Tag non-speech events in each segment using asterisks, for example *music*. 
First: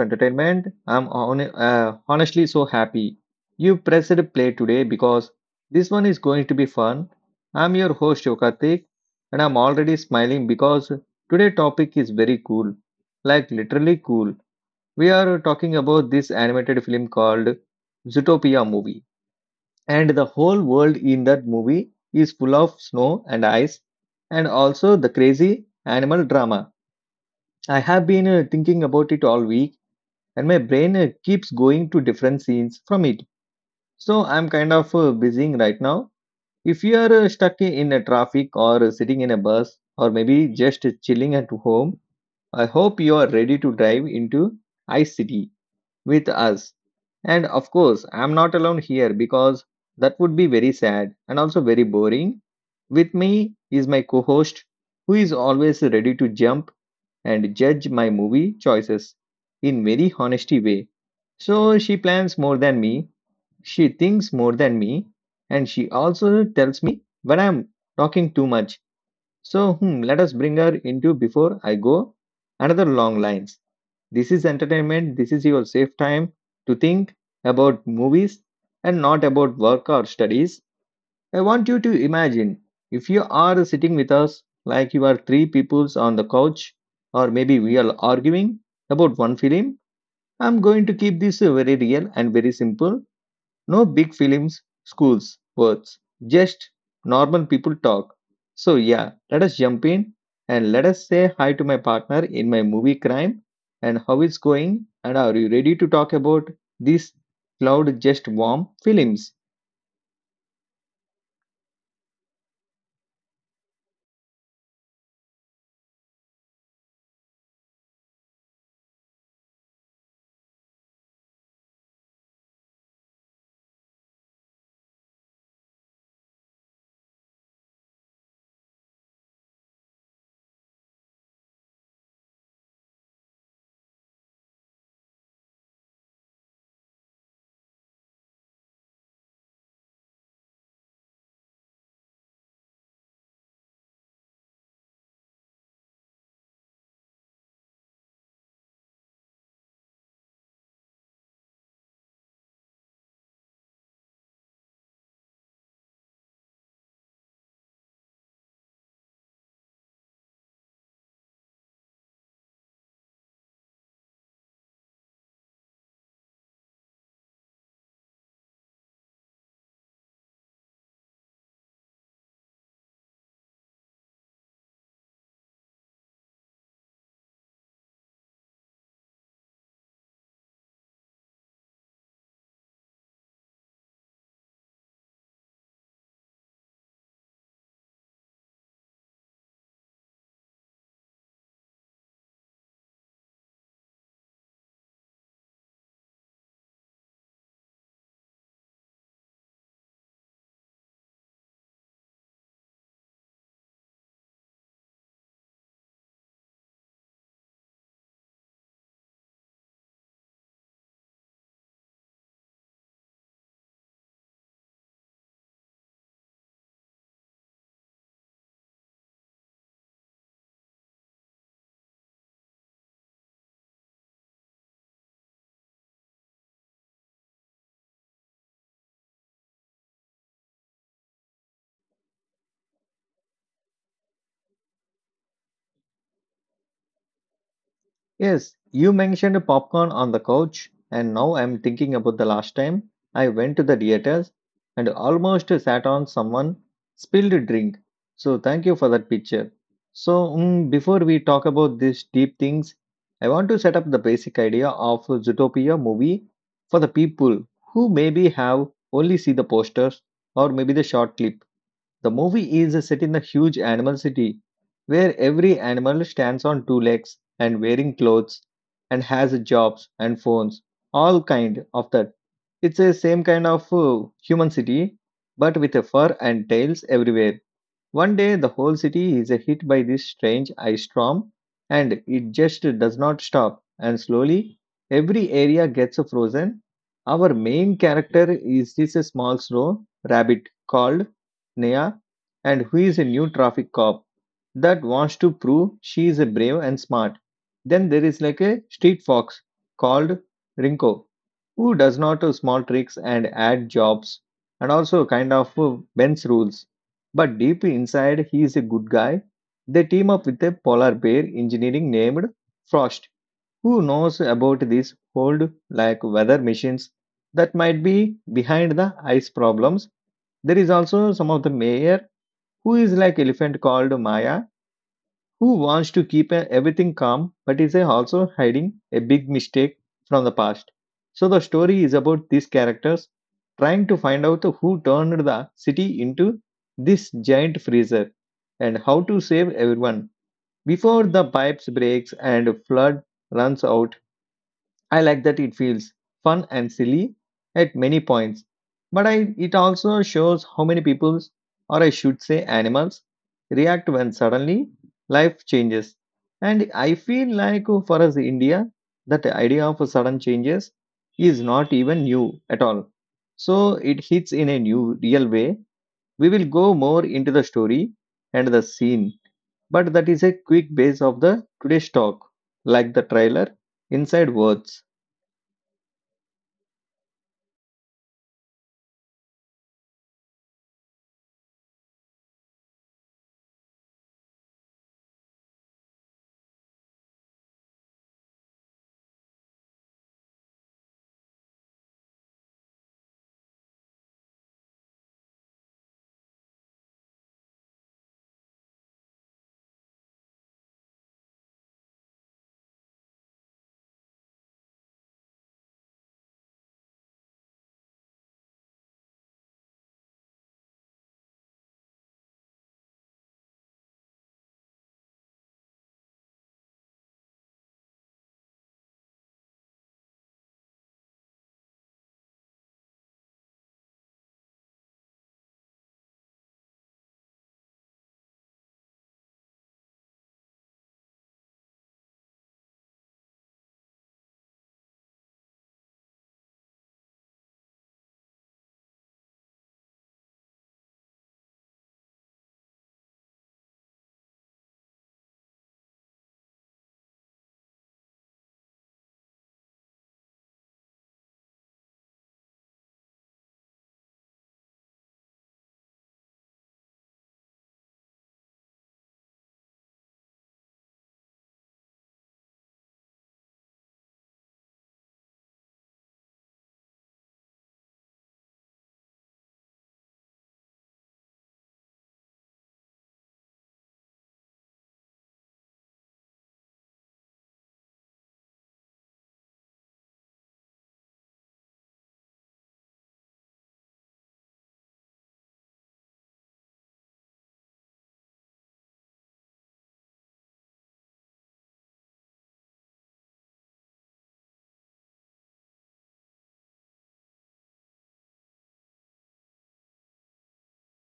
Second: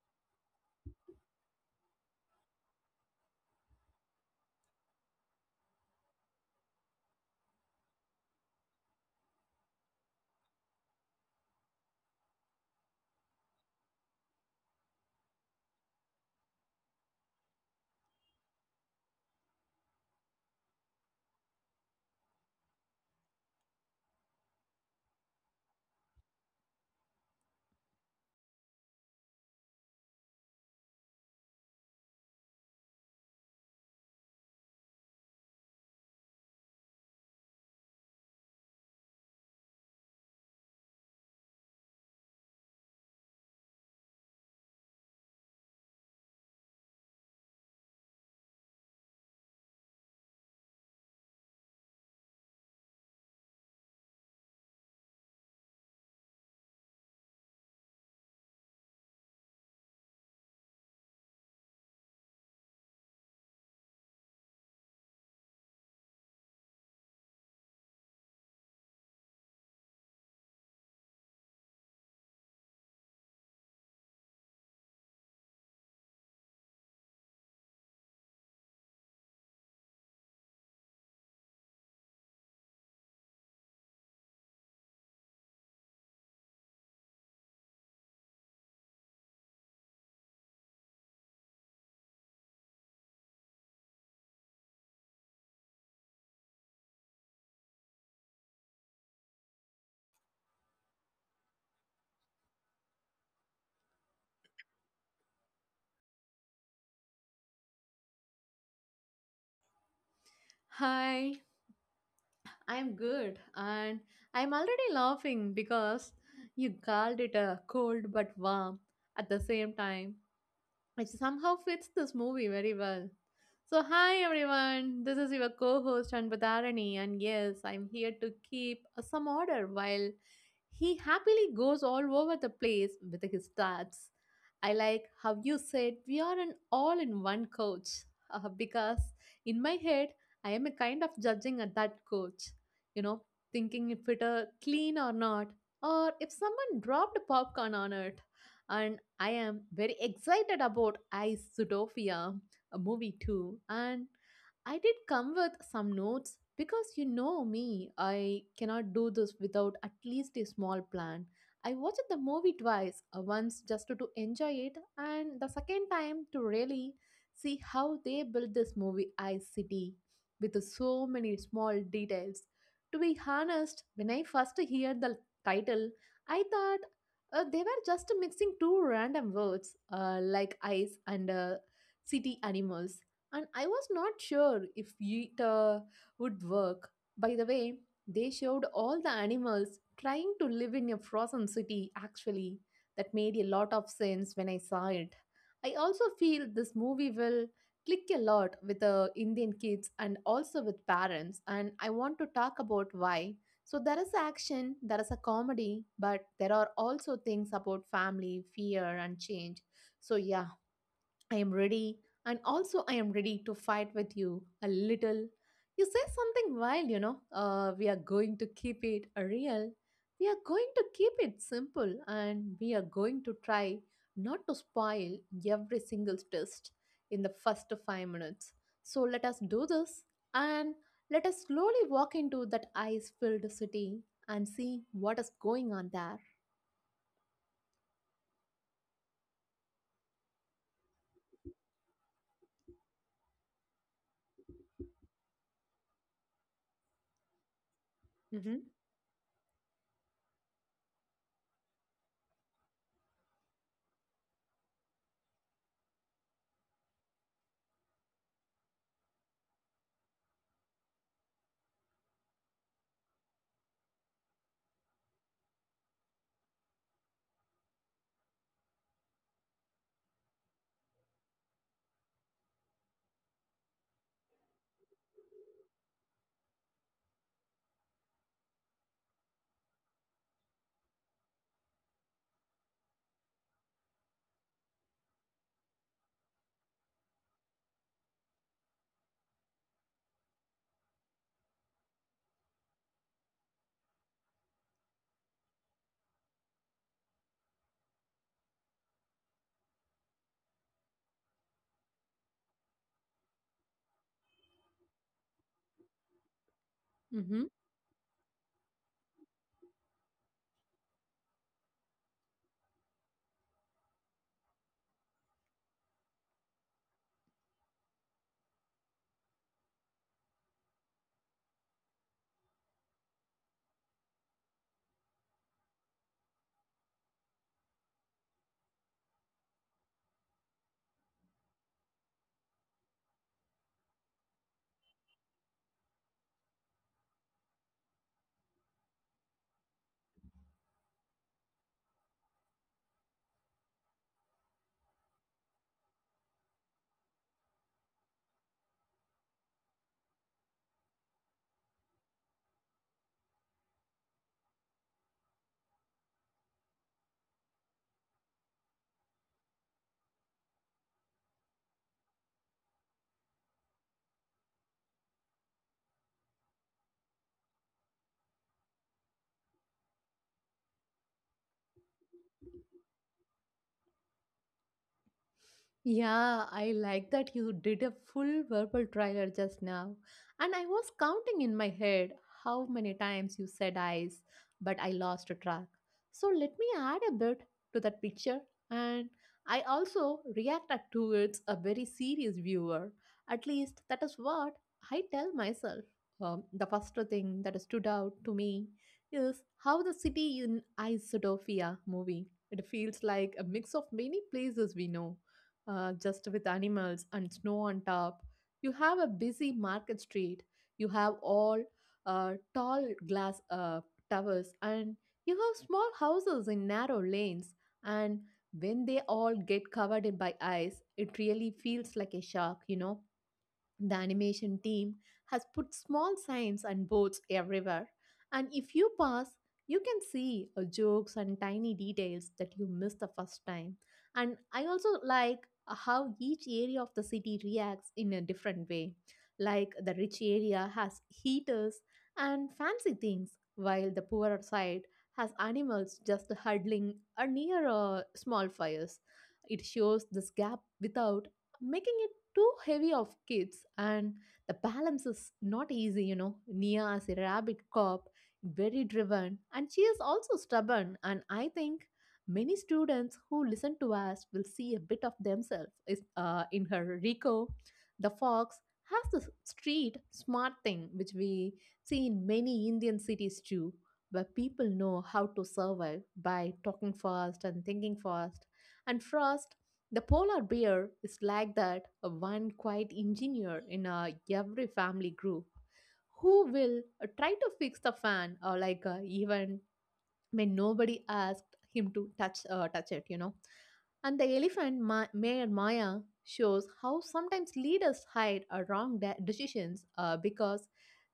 Entertainment. I'm on, honestly so happy you pressed play today because this one is going to be fun. I'm your host Yokartik, and I'm already smiling because today topic is very cool, like literally cool. We are talking about this animated film called Zootopia movie, and the whole world in that movie is full of snow and ice, and also the crazy animal drama I have been thinking about it all week, and my brain keeps going to different scenes from it. So I'm kind of busying right now. If you are stuck in a traffic or sitting in a bus or maybe just chilling at home, I hope you are ready to dive into Ice City with us. And of course, I'm not alone here because that would be very sad and also very boring. With me is my co host who is always ready to jump and judge my movie choices in very honesty way. So she plans more than me, she thinks more than me, and she also tells me when I'm talking too much. So let us bring her into before I go another long lines. This is entertainment, this is your safe time to think about movies and not about work or studies. I want you to imagine if you are sitting with us like you are three peoples on the couch, or maybe we are arguing about one film. I'm going to keep this very real and very simple. No big films, schools, words, just normal people talk. So, yeah, let us jump in and let us say hi to my partner in my movie Crime and how it's going. And are you ready to talk about these cloud just warm films? Hi, I'm good and I'm already laughing because you called it a cold but warm at the same time which somehow fits this movie very well. So, hi everyone, this is your co host Anbudharani, and yes, I'm here to keep some order while he happily goes all over the place with his stats. I like how you said we are an all in one coach because in my head, I am a kind of judging at that coach, you know, thinking if it clean or not, or if someone dropped popcorn on it. And I am very excited about Isotopia, a movie too, and I did come with some notes because you know me, I cannot do this without at least a small plan. I watched the movie twice, once just to enjoy it, and the second time to really see how they built this movie Ice City with so many small details. To be honest, when I first heard the title, I thought they were just mixing two random words like ice and city animals, and I was not sure if it would work. By the way, they showed all the animals trying to live in a frozen city, actually. That made a lot of sense when I saw it. I also feel this movie will click a lot with Indian kids and also with parents, and I want to talk about why. So there is action, there is a comedy, but there are also things about family, fear, and change. So, yeah, I am ready, and also I am ready to fight with you a little. You say something wild, you know. We are going to keep it real. We are going to keep it simple, and we are going to try not to spoil every single test in the first 5 minutes. So let us do this, and let us slowly walk into that ice-filled city and see what is going on there. Yes, you mentioned popcorn on the couch, and now I'm thinking about the last time I went to the theaters and almost sat on someone spilled a drink. So Mm-hmm. thank you for that picture. So before we talk about these deep things, I want to set up the basic idea of a Zootopia movie for the people who maybe have only see the posters or maybe the short clips. The movie is set in a huge animal city where every animal stands on two legs and wearing clothes and has jobs and phones, all kind of that. It's a same kind of human city but with a fur and tails everywhere. One day, the whole city is hit by this strange ice storm, and it just does not stop. And slowly, every area gets frozen. Our main character is this small snow rabbit called Nea, and who is a new traffic cop that wants to prove she is a brave and smart. Then there is like a street fox called Rinko, who does not do small tricks and add jobs and also kind of bends rules but Mm-hmm. deep inside, he is a good guy. They team up with a polar bear engineer named Frost, who knows about these old, like weather machines that might be behind the ice problems. There is also some of the mayor who is like elephant called Maya, who wants to keep everything calm but is also hiding a big mistake from the past. So the story is about these characters trying to find out who turned the city into this giant freezer and how to save everyone before the pipes breaks and flood runs out. I like that it feels fun and silly at many points, but it also shows how many people, or I should say animals, react when suddenly life changes. And I feel like for us India, that idea of sudden changes is not even new at all. So it hits in a new, real way. We will go more into the story and the scene, but that is a quick base of the today's talk, like the trailer inside words. Yeah, I like that you did a full verbal trial just now. And I was counting in my head how many times you said eyes, but I lost track. So let me add a bit to that picture. And I also reacted towards a very serious viewer. At least that is what I tell myself. The first thing that stood out to me is how the city in Isodofia movie. It feels like a mix of many places we know just with animals and snow on top. You have a busy market street. You have all tall glass towers, and you have small houses in narrow lanes. And when they all get covered in by ice, it really feels like a shock, you know the animation team has put small signs and boards everywhere, and if you pass, you can see jokes and tiny details that you missed the first time. And I also like how each area of the city reacts in a different way. Like the rich area has heaters and fancy things, while the poorer side has animals just huddling near small fires. It shows this gap without making it too heavy of kids, and the balance is not easy, you know. Nia is a rabid cop, very driven, and she is also stubborn. And I think many students who listen to us will see a bit of themselves is, in her. Rico, the fox, has the street smart thing, which we see in many Indian cities too, where people know how to survive by talking fast and thinking fast. And Frost the polar bear is like that one quiet engineer in every family group who will try to fix the fan or like even when nobody asked him to touch touch it you know and the elephant mare Maya shows how sometimes leaders hide wrong decisions because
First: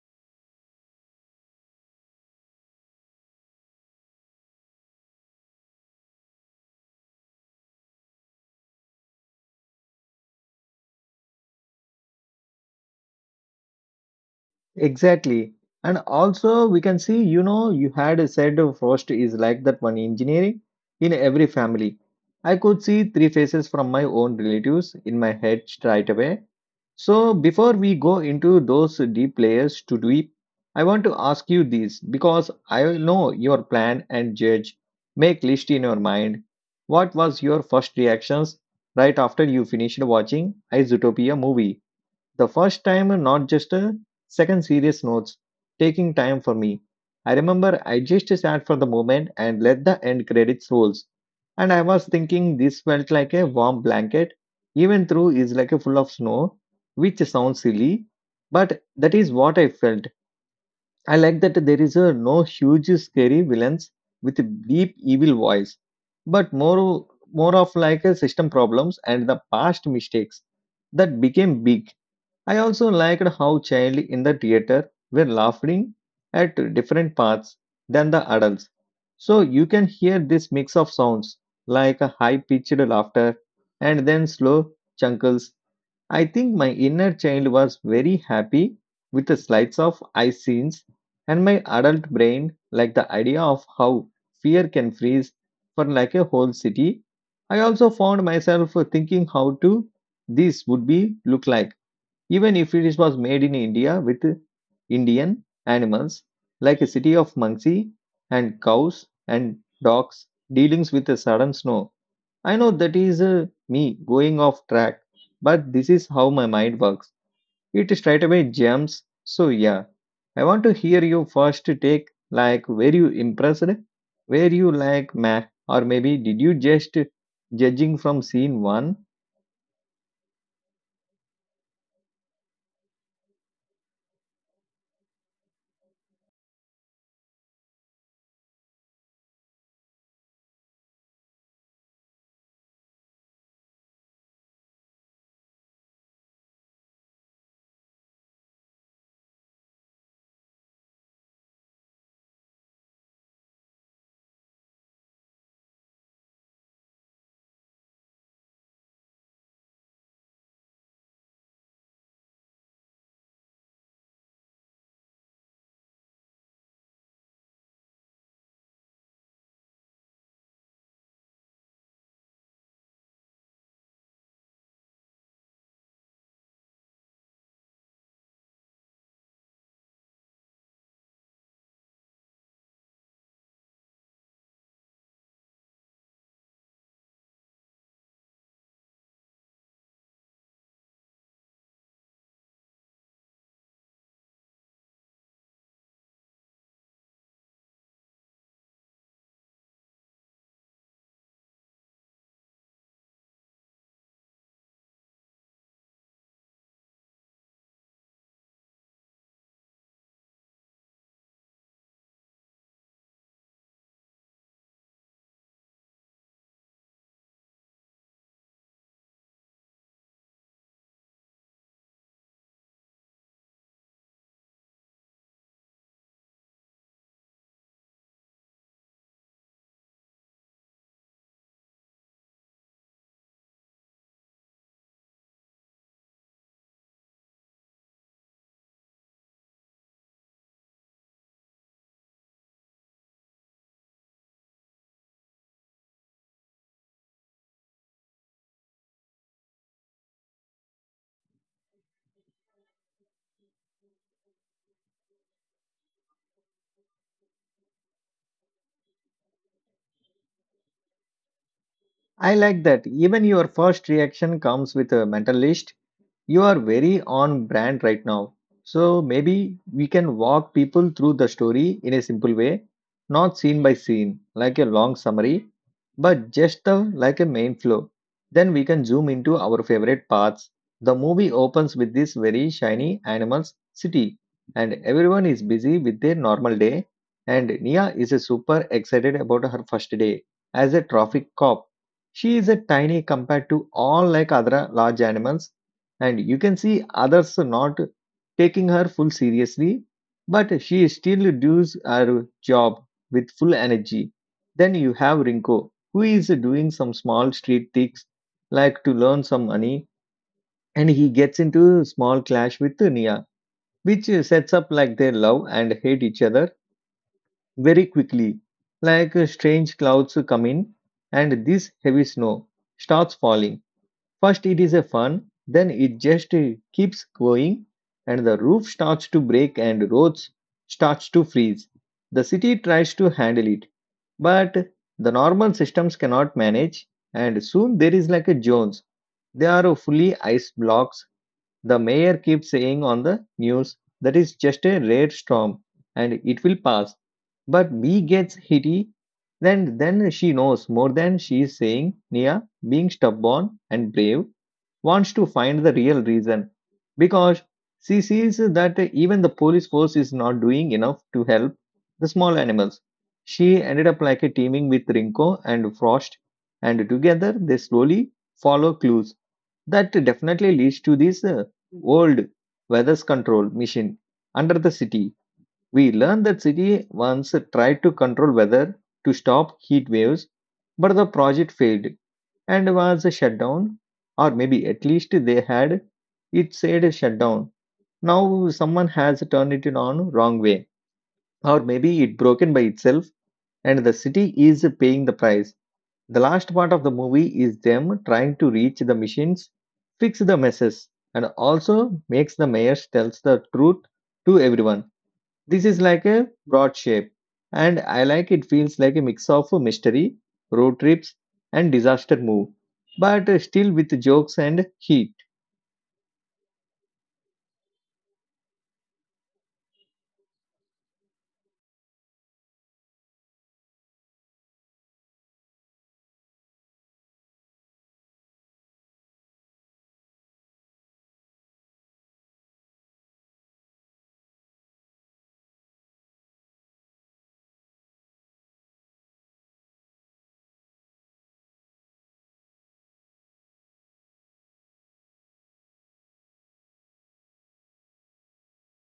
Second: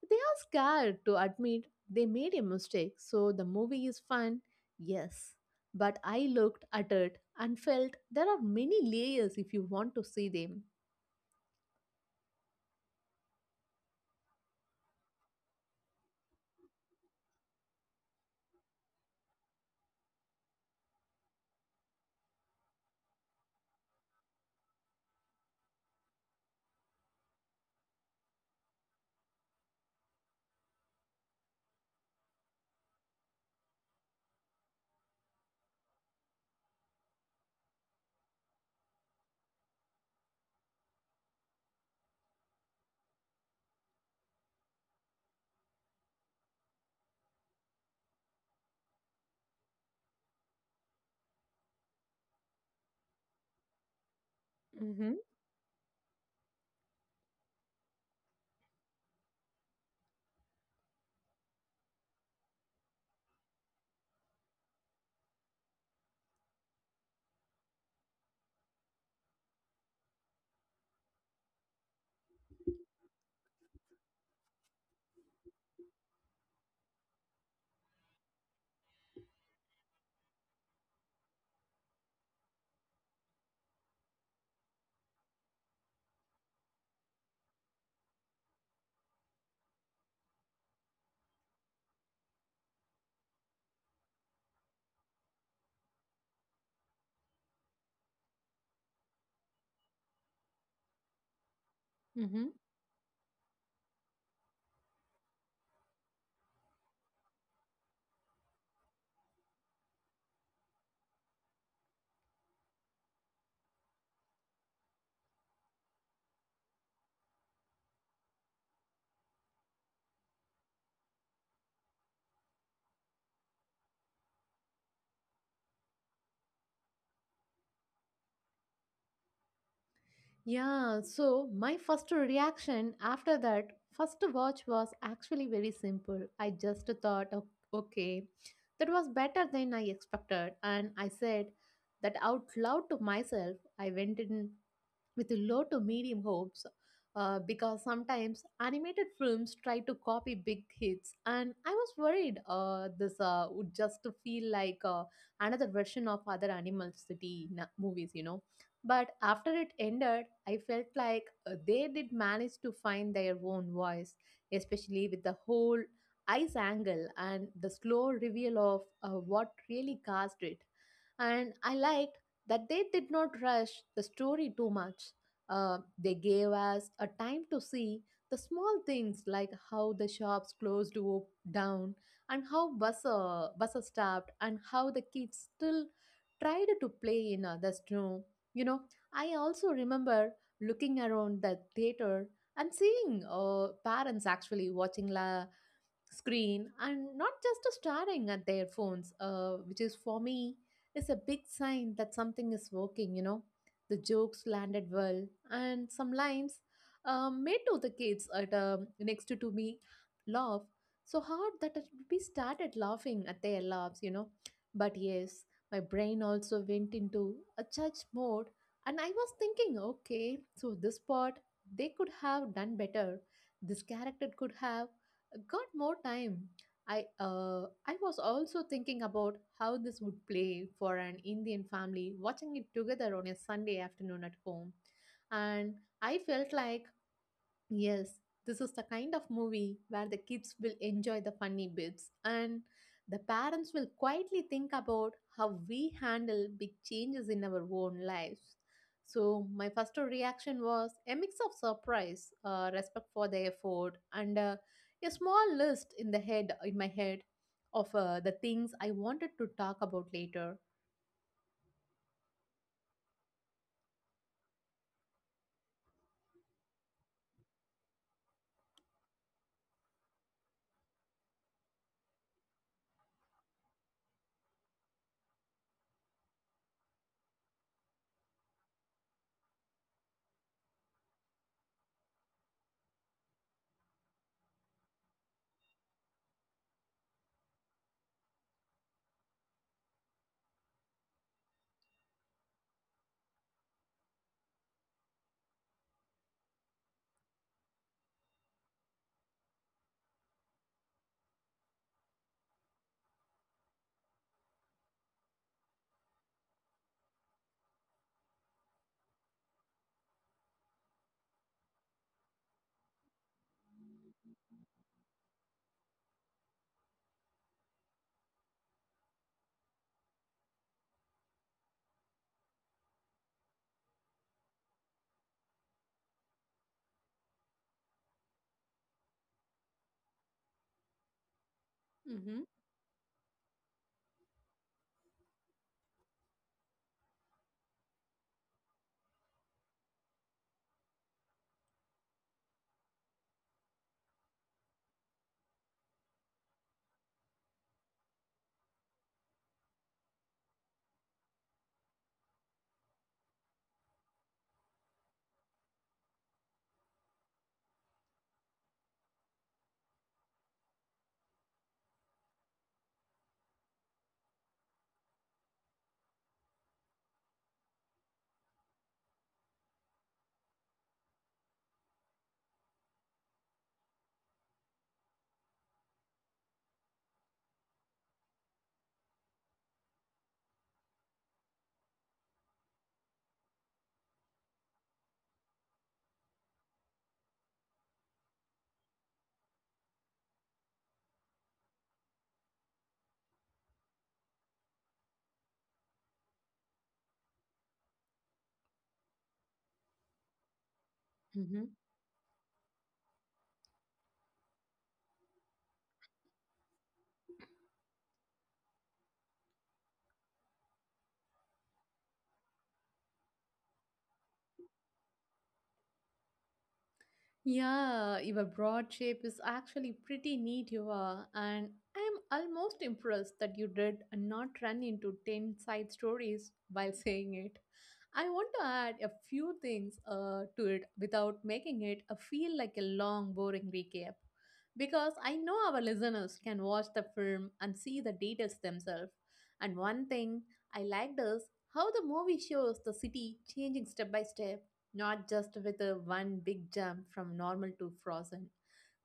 they are scared to admit they made a mistake. So the movie is fun, yes. But I looked at it and felt there are many layers if you want to see them. Exactly. And also, we can see, you know, you had said frost is like that one engineering in every family. I could see three faces from my own relatives in my head straight away. So, before we go into those deep layers to deep, I want to ask you this because I know your plan and judge make list in your mind. What was your first reactions right after you finished watching a Zootopia movie? The first time, not just a second serious notes, taking time for me. I remember I just sat for the moment and let the end credits rolls. And I was thinking this felt like a warm blanket, even Mm-hmm. though is like a full of snow, which sounds silly, but that is what I felt. I like that there is a no huge scary villains with deep evil voice, but more of like a system problems and the past mistakes that became big. I also liked how children in the theater were laughing at different parts than the adults. So you can hear this mix of sounds like a high pitched laughter and then slow chuckles. I think my inner child was very happy with the slides of eye scenes and my adult brain liked the idea of how fear can freeze for like a whole city. I also found myself thinking how to this would be look like even if it was made in India with Indian animals like a city of Muncie and cows and dogs dealings with the sudden snow. I know that is me going off track, but this is how my mind works. It straight away jumps. So yeah, I want to hear you first take like were you impressed, were you like meh, or maybe did you just judging from scene one? Yeah, so my first reaction after that first watch was actually very simple. I just thought, "Oh, okay, that was better than I expected. And I said that out loud to myself. I went in with low to medium hopes because sometimes animated films try to copy big hits and I was worried this would just feel like another version of other animal city movies you know but after it ended I felt like they did manage to find their own voice especially with the whole ice angle and the slow reveal of what really caused it and I liked that they did not rush the story too much. They gave us a time to see the small things like how the shops closed down and how buses stopped and how the kids still tried to play in the snow. You know, I also remember looking around the theater and seeing parents actually watching la screen and not just staring at their phones, which is for me is a big sign that something is working. You know, the jokes landed well, and some lines made to the kids at next to me laugh so hard that it- we started laughing at their laughs. You know, but yes, my brain also went into a judge mode, and I was thinking, okay, so this part they could have done better. This character could have got more time. I was also thinking about how this would play for an Indian family watching it together on a Sunday afternoon at home, and I felt like Yes, this is the kind of movie where the kids will enjoy the funny bits and the parents will quietly think about how we handle big changes in our own lives. So, my first reaction was a mix of surprise, respect for the effort, and a small list in my head of the things I wanted to talk about later. I like that. Even your first reaction comes with a mental list. You are very on brand right now. So maybe we can walk people through the story in a simple way, not scene by scene, like a long summary, but just like a main flow. Then we can zoom into our favorite parts. The movie opens with this very shiny animals city, and everyone is busy with their normal day. And Nia is a super excited about her first day as a traffic cop. She is a tiny compared to all like other large animals, and you can see others not taking her full seriously, but she still does her job with full energy. Then you have Rinko, who is doing some small street things like to learn some money, and he gets into small clash with Nia, which sets up like they love and hate each other very quickly. Like strange clouds come in, and this heavy snow starts falling. First, it is a fun, then it just keeps going, and the roof starts to break and roads starts to freeze. The city tries to handle it, but the normal systems cannot manage, and soon there is like a Jones. They are fully ice blocks. The mayor keeps saying on the news that is just a rare storm and it will pass. But B gets hitty, then she knows more than she is saying. Nia, being stubborn and brave, wants to find the real reason because she sees that even the police force is not doing enough to help the small animals. She ended up like a teaming with Rinko and Frost, and together they slowly follow clues that definitely leads to this old weather control machine under the city. We learned that city once tried to control weather to stop heat waves, but the project failed and was shut down, or maybe at least they had it said shut down. Now someone has turned it on wrong way, or maybe it broken by itself, and the city is paying the price. The last part of the movie is them trying to reach the machines, fix the messes, and Mm-hmm. also makes the mayor tells the truth to everyone. This is like a broad shape, and I like it feels like a mix of a mystery, road trips, and disaster move, but still with jokes and heat. Yeah, your broad shape is actually pretty neat, you are, and I'm almost impressed that you did not run into 10 side stories *laughs* while saying it. I want to add a few things to it without making it feel like a long, boring recap. Because I know our listeners can watch the film and see the details themselves. And one thing I liked is how the movie shows the city changing step by step not just with a one big jump from normal to frozen.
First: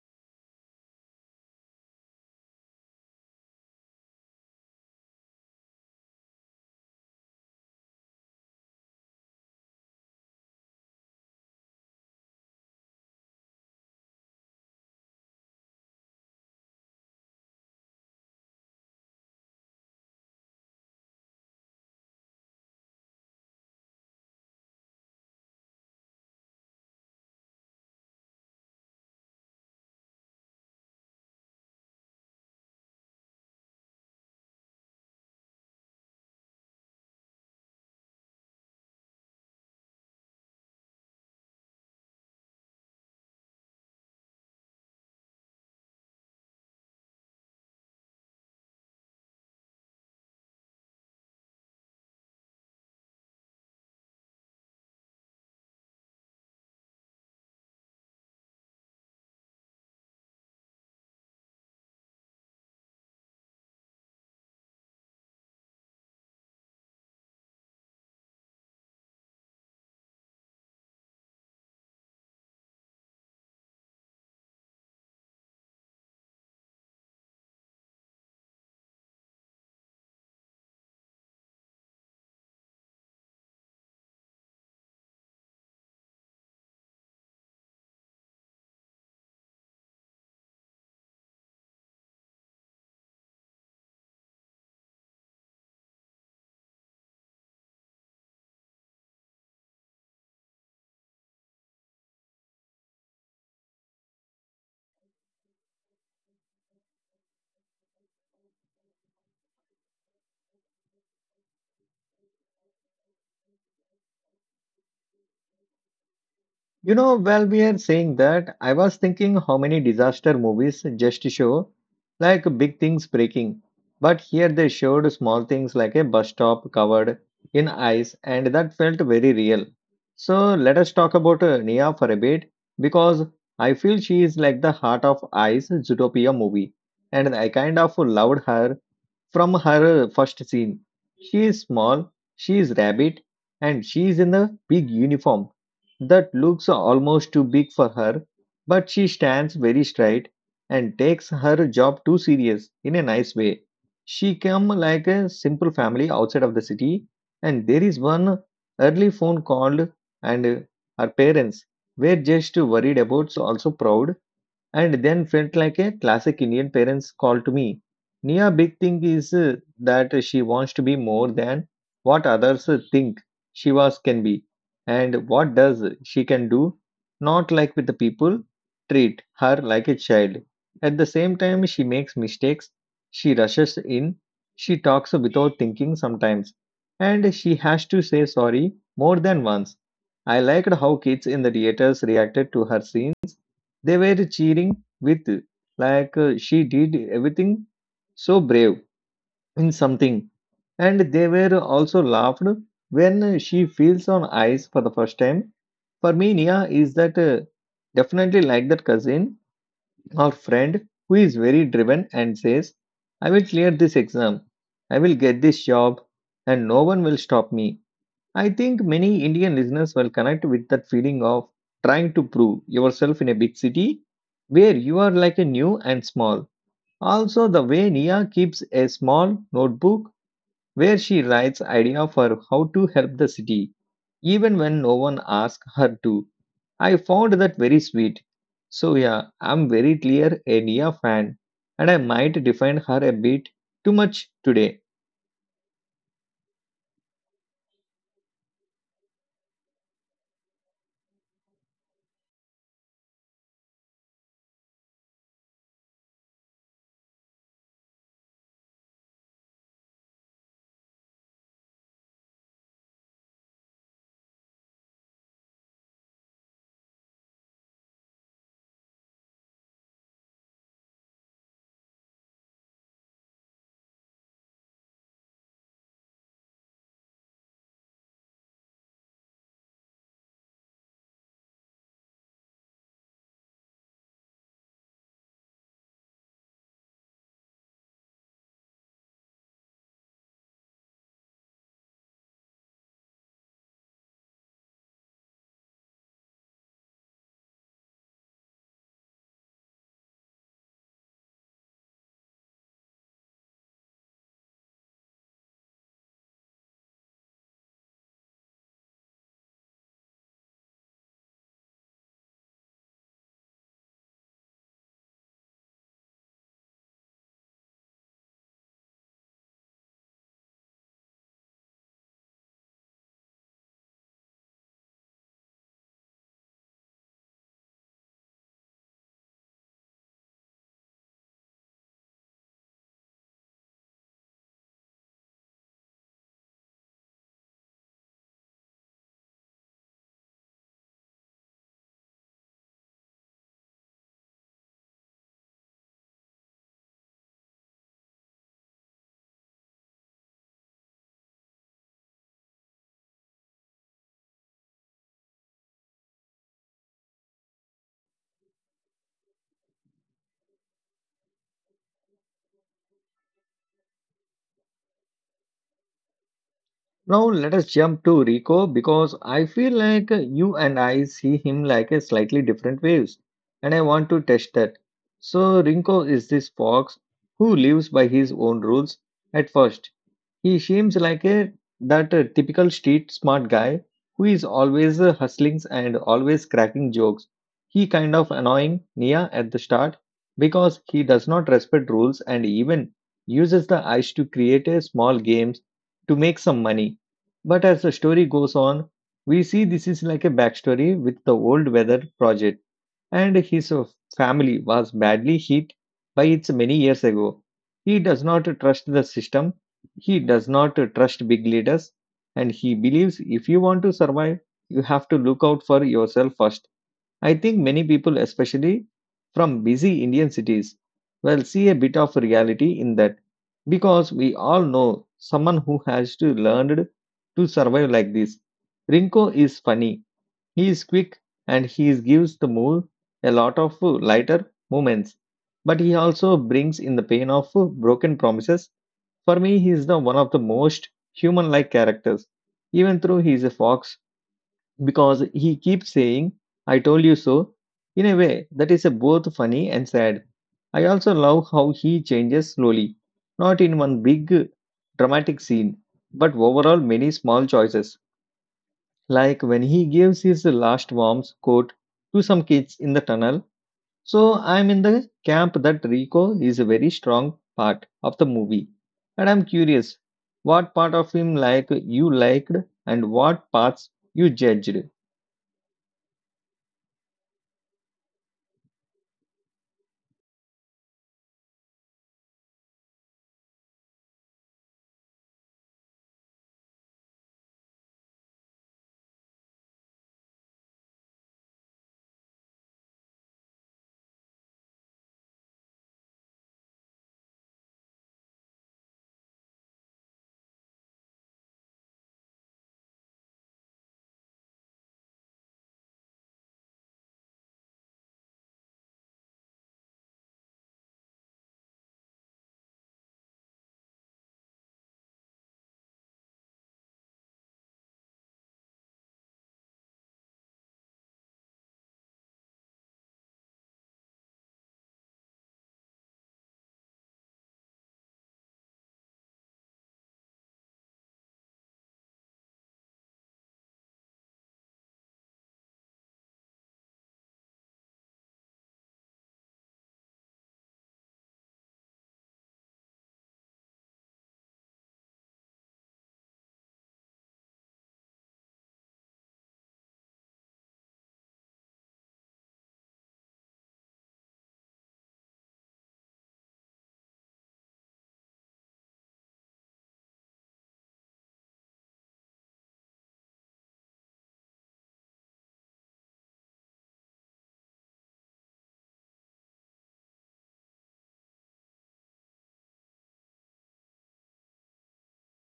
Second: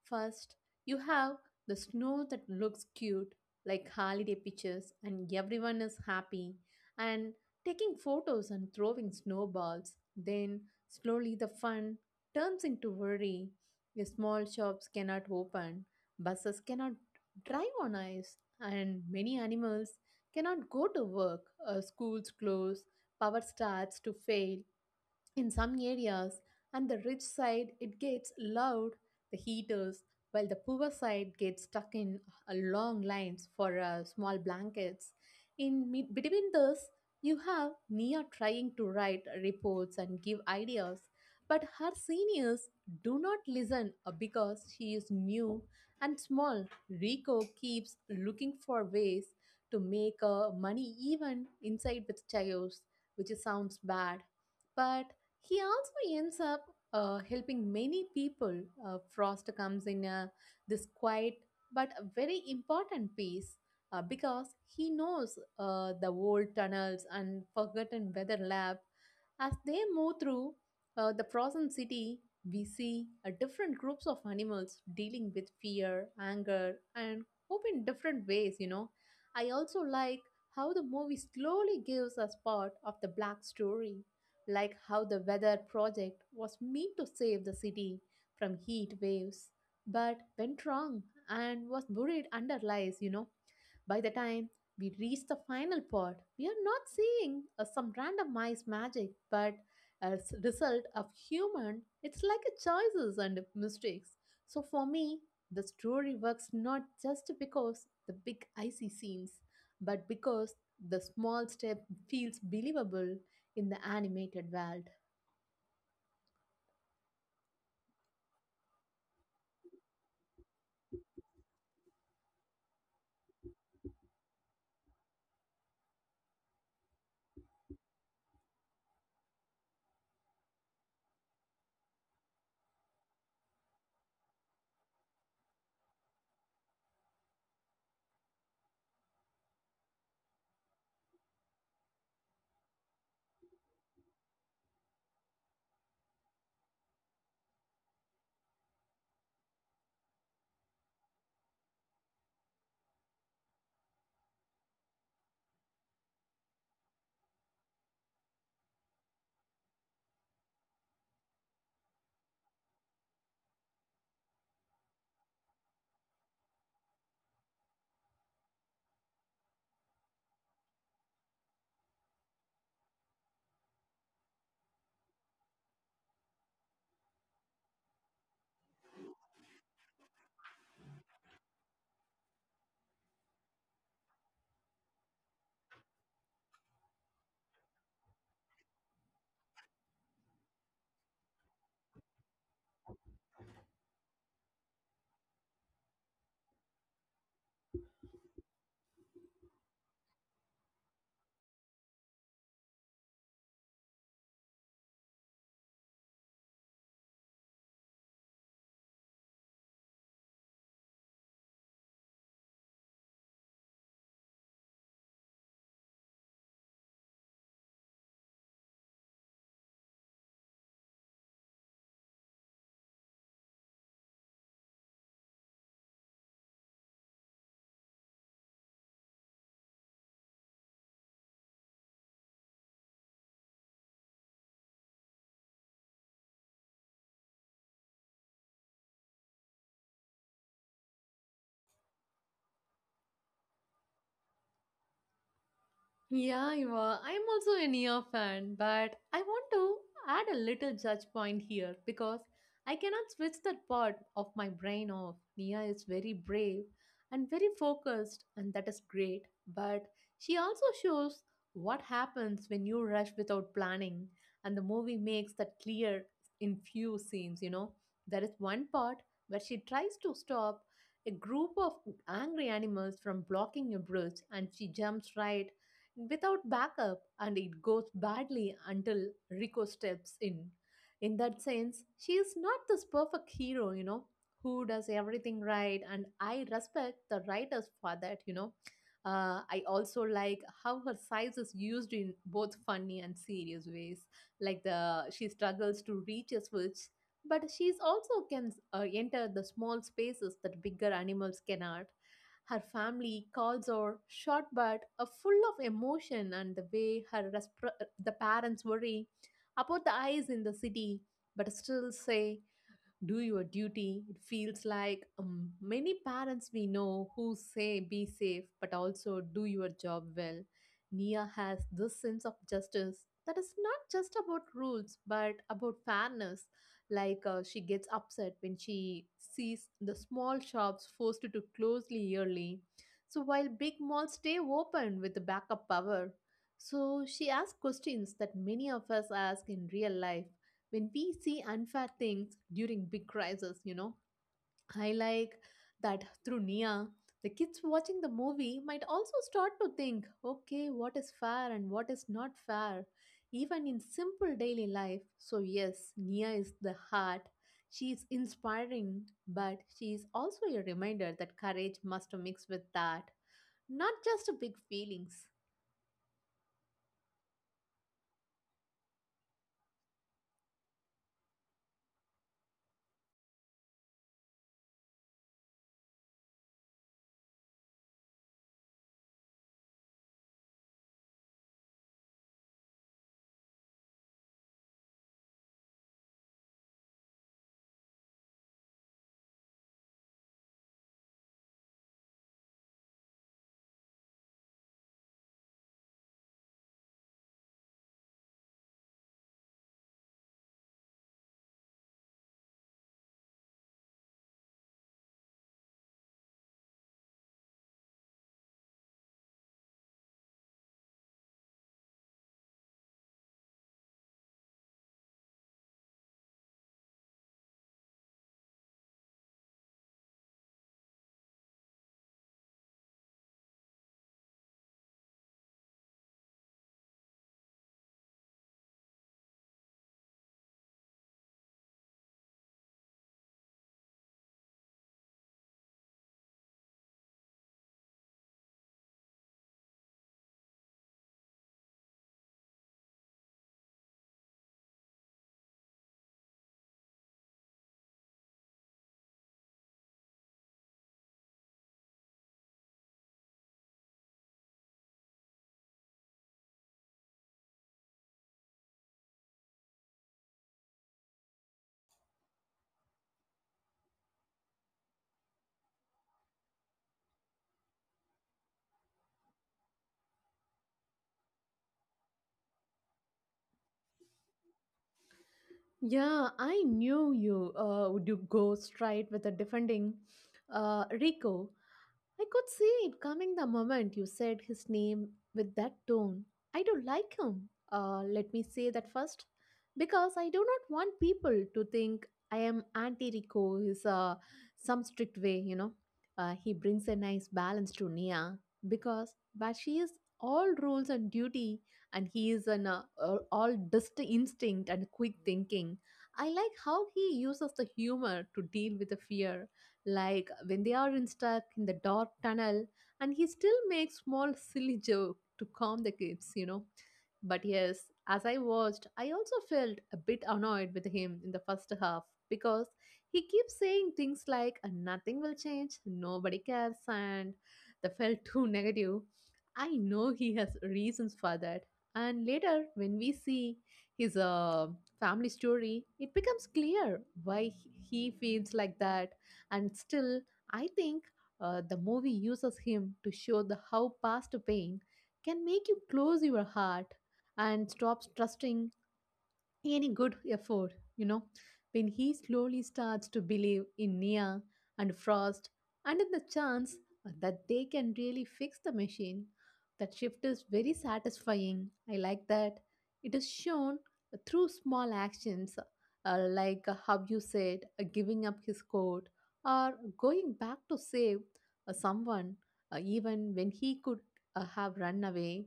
First, you have the snow that looks cute, like holiday pictures, and everyone is happy and taking photos and throwing snowballs. Then, slowly, the fun turns into worry. The small shops cannot open, buses cannot drive on ice, and many animals cannot go to work, schools close, power starts to fail, in some areas, on the rich side, it gets loud, the heaters, while the poor side gets stuck in long lines for small blankets. In between this, you have Nia trying to write reports and give ideas, but her seniors do not listen because she is new and small. Rico keeps looking for ways to make money even inside with chaos, which sounds bad. But he also ends up helping many people. Frost comes in this quiet but a very important piece because he knows the old tunnels and forgotten weather lab. As they move through the frozen city, we see different groups of animals dealing with fear, anger, and hope in different ways. You know, I also like how the movie slowly gives us part of the black story like how the weather project was meant to save the city from heat waves but went wrong and was buried under lies you know by the time we reach the final part, we are not seeing some randomized magic, but as result of human, it's like a choices and mistakes. So for me, the story works not just because the big icy scenes, but because the small step feels believable in the animated world. You know, while we are saying that, I was thinking how many disaster movies just show like big things breaking. But here they showed small things like a bus stop covered in ice, and that felt very real. So let us talk about Nia for a bit because I feel she is like the heart of Ice Zootopia movie, and I kind of loved her. From her first scene, she is small, she is rabbit, and she is in a big uniform that looks almost too big for her, but she stands very straight and takes her job too serious in a nice way. She come like a simple family outside of the city, and there is one early phone called, and her parents were just worried about, so also proud and then felt like a classic Indian parent's call to me. Nia big thing is that she wants to be more than what others think she was can be, and what does she can do, not like with the people treat her like a child. At the same time, she makes mistakes, she rushes in, she talks without thinking sometimes, and she has to say sorry more than once. I liked how kids in the theaters reacted to her scenes they were cheering with, she did everything so brave in something. And they were also laughed when she feels on ice for the first time. For me, Nia is that definitely like that cousin or friend who is very driven and says, I will clear this exam, I will get this job, and no one will stop me. I think many Indian listeners will connect with that feeling of trying to prove yourself in a big city where you are like a new and small. Also, the way Nia keeps a small notebook where she writes idea for how to help the city, even when no one asks her to. I found that very sweet. So yeah, I'm very clear a Nia fan, and I might defend her a bit too much today. Yeah, Eva, I'm also a Nia fan, but I want to add a little judge point here because I cannot switch that part of my brain off. Nia is very brave and very focused, and that is great, but she also shows what happens when you rush without planning, and the movie makes that clear in few scenes, you know. There is one part where she tries to stop a group of angry animals from blocking a bridge and she jumps right without backup and it goes badly until Rico steps in. In that sense, she is not this perfect hero, you know, who does everything right, and I respect the writers for that, you know. I also like how her size is used in both funny and serious ways. Like the she struggles to reach a switch, but she's also can enter the small spaces that bigger animals cannot. Her family calls her short but full of emotion, and the way the parents worry about the eyes in the city, but still say do your duty. It feels like many parents we know who say be safe but also do your job well. Nia has this sense of justice that is not just about rules but about fairness. Like she gets upset when she sees the small shops forced to close early, so while big malls stay open with the backup power, so she asks questions that many of us ask in real life when we see unfair things during big crises, you know. I like that through Nia, the kids watching the movie might also start to think, okay, what is fair and what is not fair, even in simple daily life. So yes, Nia is the heart. She is inspiring, but she is also a reminder that courage must mix with that, not just big feelings. Now let us jump to Rico because I feel like you and I see him like a slightly different waves, and I want to test that. So Rico is this fox who lives by his own rules at first he seems like a that typical street smart guy who is always hustling and always cracking jokes. He kind of annoying Nia at the start because he does not respect rules and even uses the ice to create a small games to make some money. But as the story goes on, we see this is like a backstory with the old weather project and his family was badly hit by its many years ago. He does not trust the system, he does not trust big leaders, and he believes if you want to survive, you have to look out for yourself first. I think many people, especially from busy Indian cities, will see a bit of reality in that because we all know someone who has to learned to survive like this. Rinko is funny he is quick and gives the move a lot of lighter movements, but he also brings in the pain of broken promises. For me, he is the one of the most human-like characters, even though he is a fox, because he keeps saying, "I told you so." In a way that is both funny and sad. I also love how he changes slowly, not in one big dramatic scene, but overall many small choices like when he gives his last warm coat to some kids in the tunnel. So I'm in the camp that Rico is a very strong part of the movie. And I'm curious what part of him like you liked and what parts you judged. Yeah, I knew you would you go straight with a defending Rico. I could see it coming the moment you said his name with that tone. I don't like him. Let me say that first, because I do not want people to think I am anti Rico. Is some strict way, you know. He brings a nice balance to Nia because, but she is all rules and duty, and he is an all dust instinct and quick thinking. I like how he uses the humor to deal with the fear, like when they are in stuck in the dark tunnel and he still makes small silly joke to calm the kids, you know. But yes, as I watched, I also felt a bit annoyed with him in the first half because he keeps saying things like, nothing will change, nobody cares," and they felt too *laughs* negative. I know he has reasons for that, and later when we see his family story it becomes clear why he feels like that. And still, I think the movie uses him to show the how past pain can make you close your heart and stop trusting any good effort, you know, when he slowly starts to believe in Nia and Frost and in the chance that they can really fix the machine. That shift is very satisfying. I like that. It is shown through small actions, how you said, giving up his coat or going back to save someone, even when he could have run away.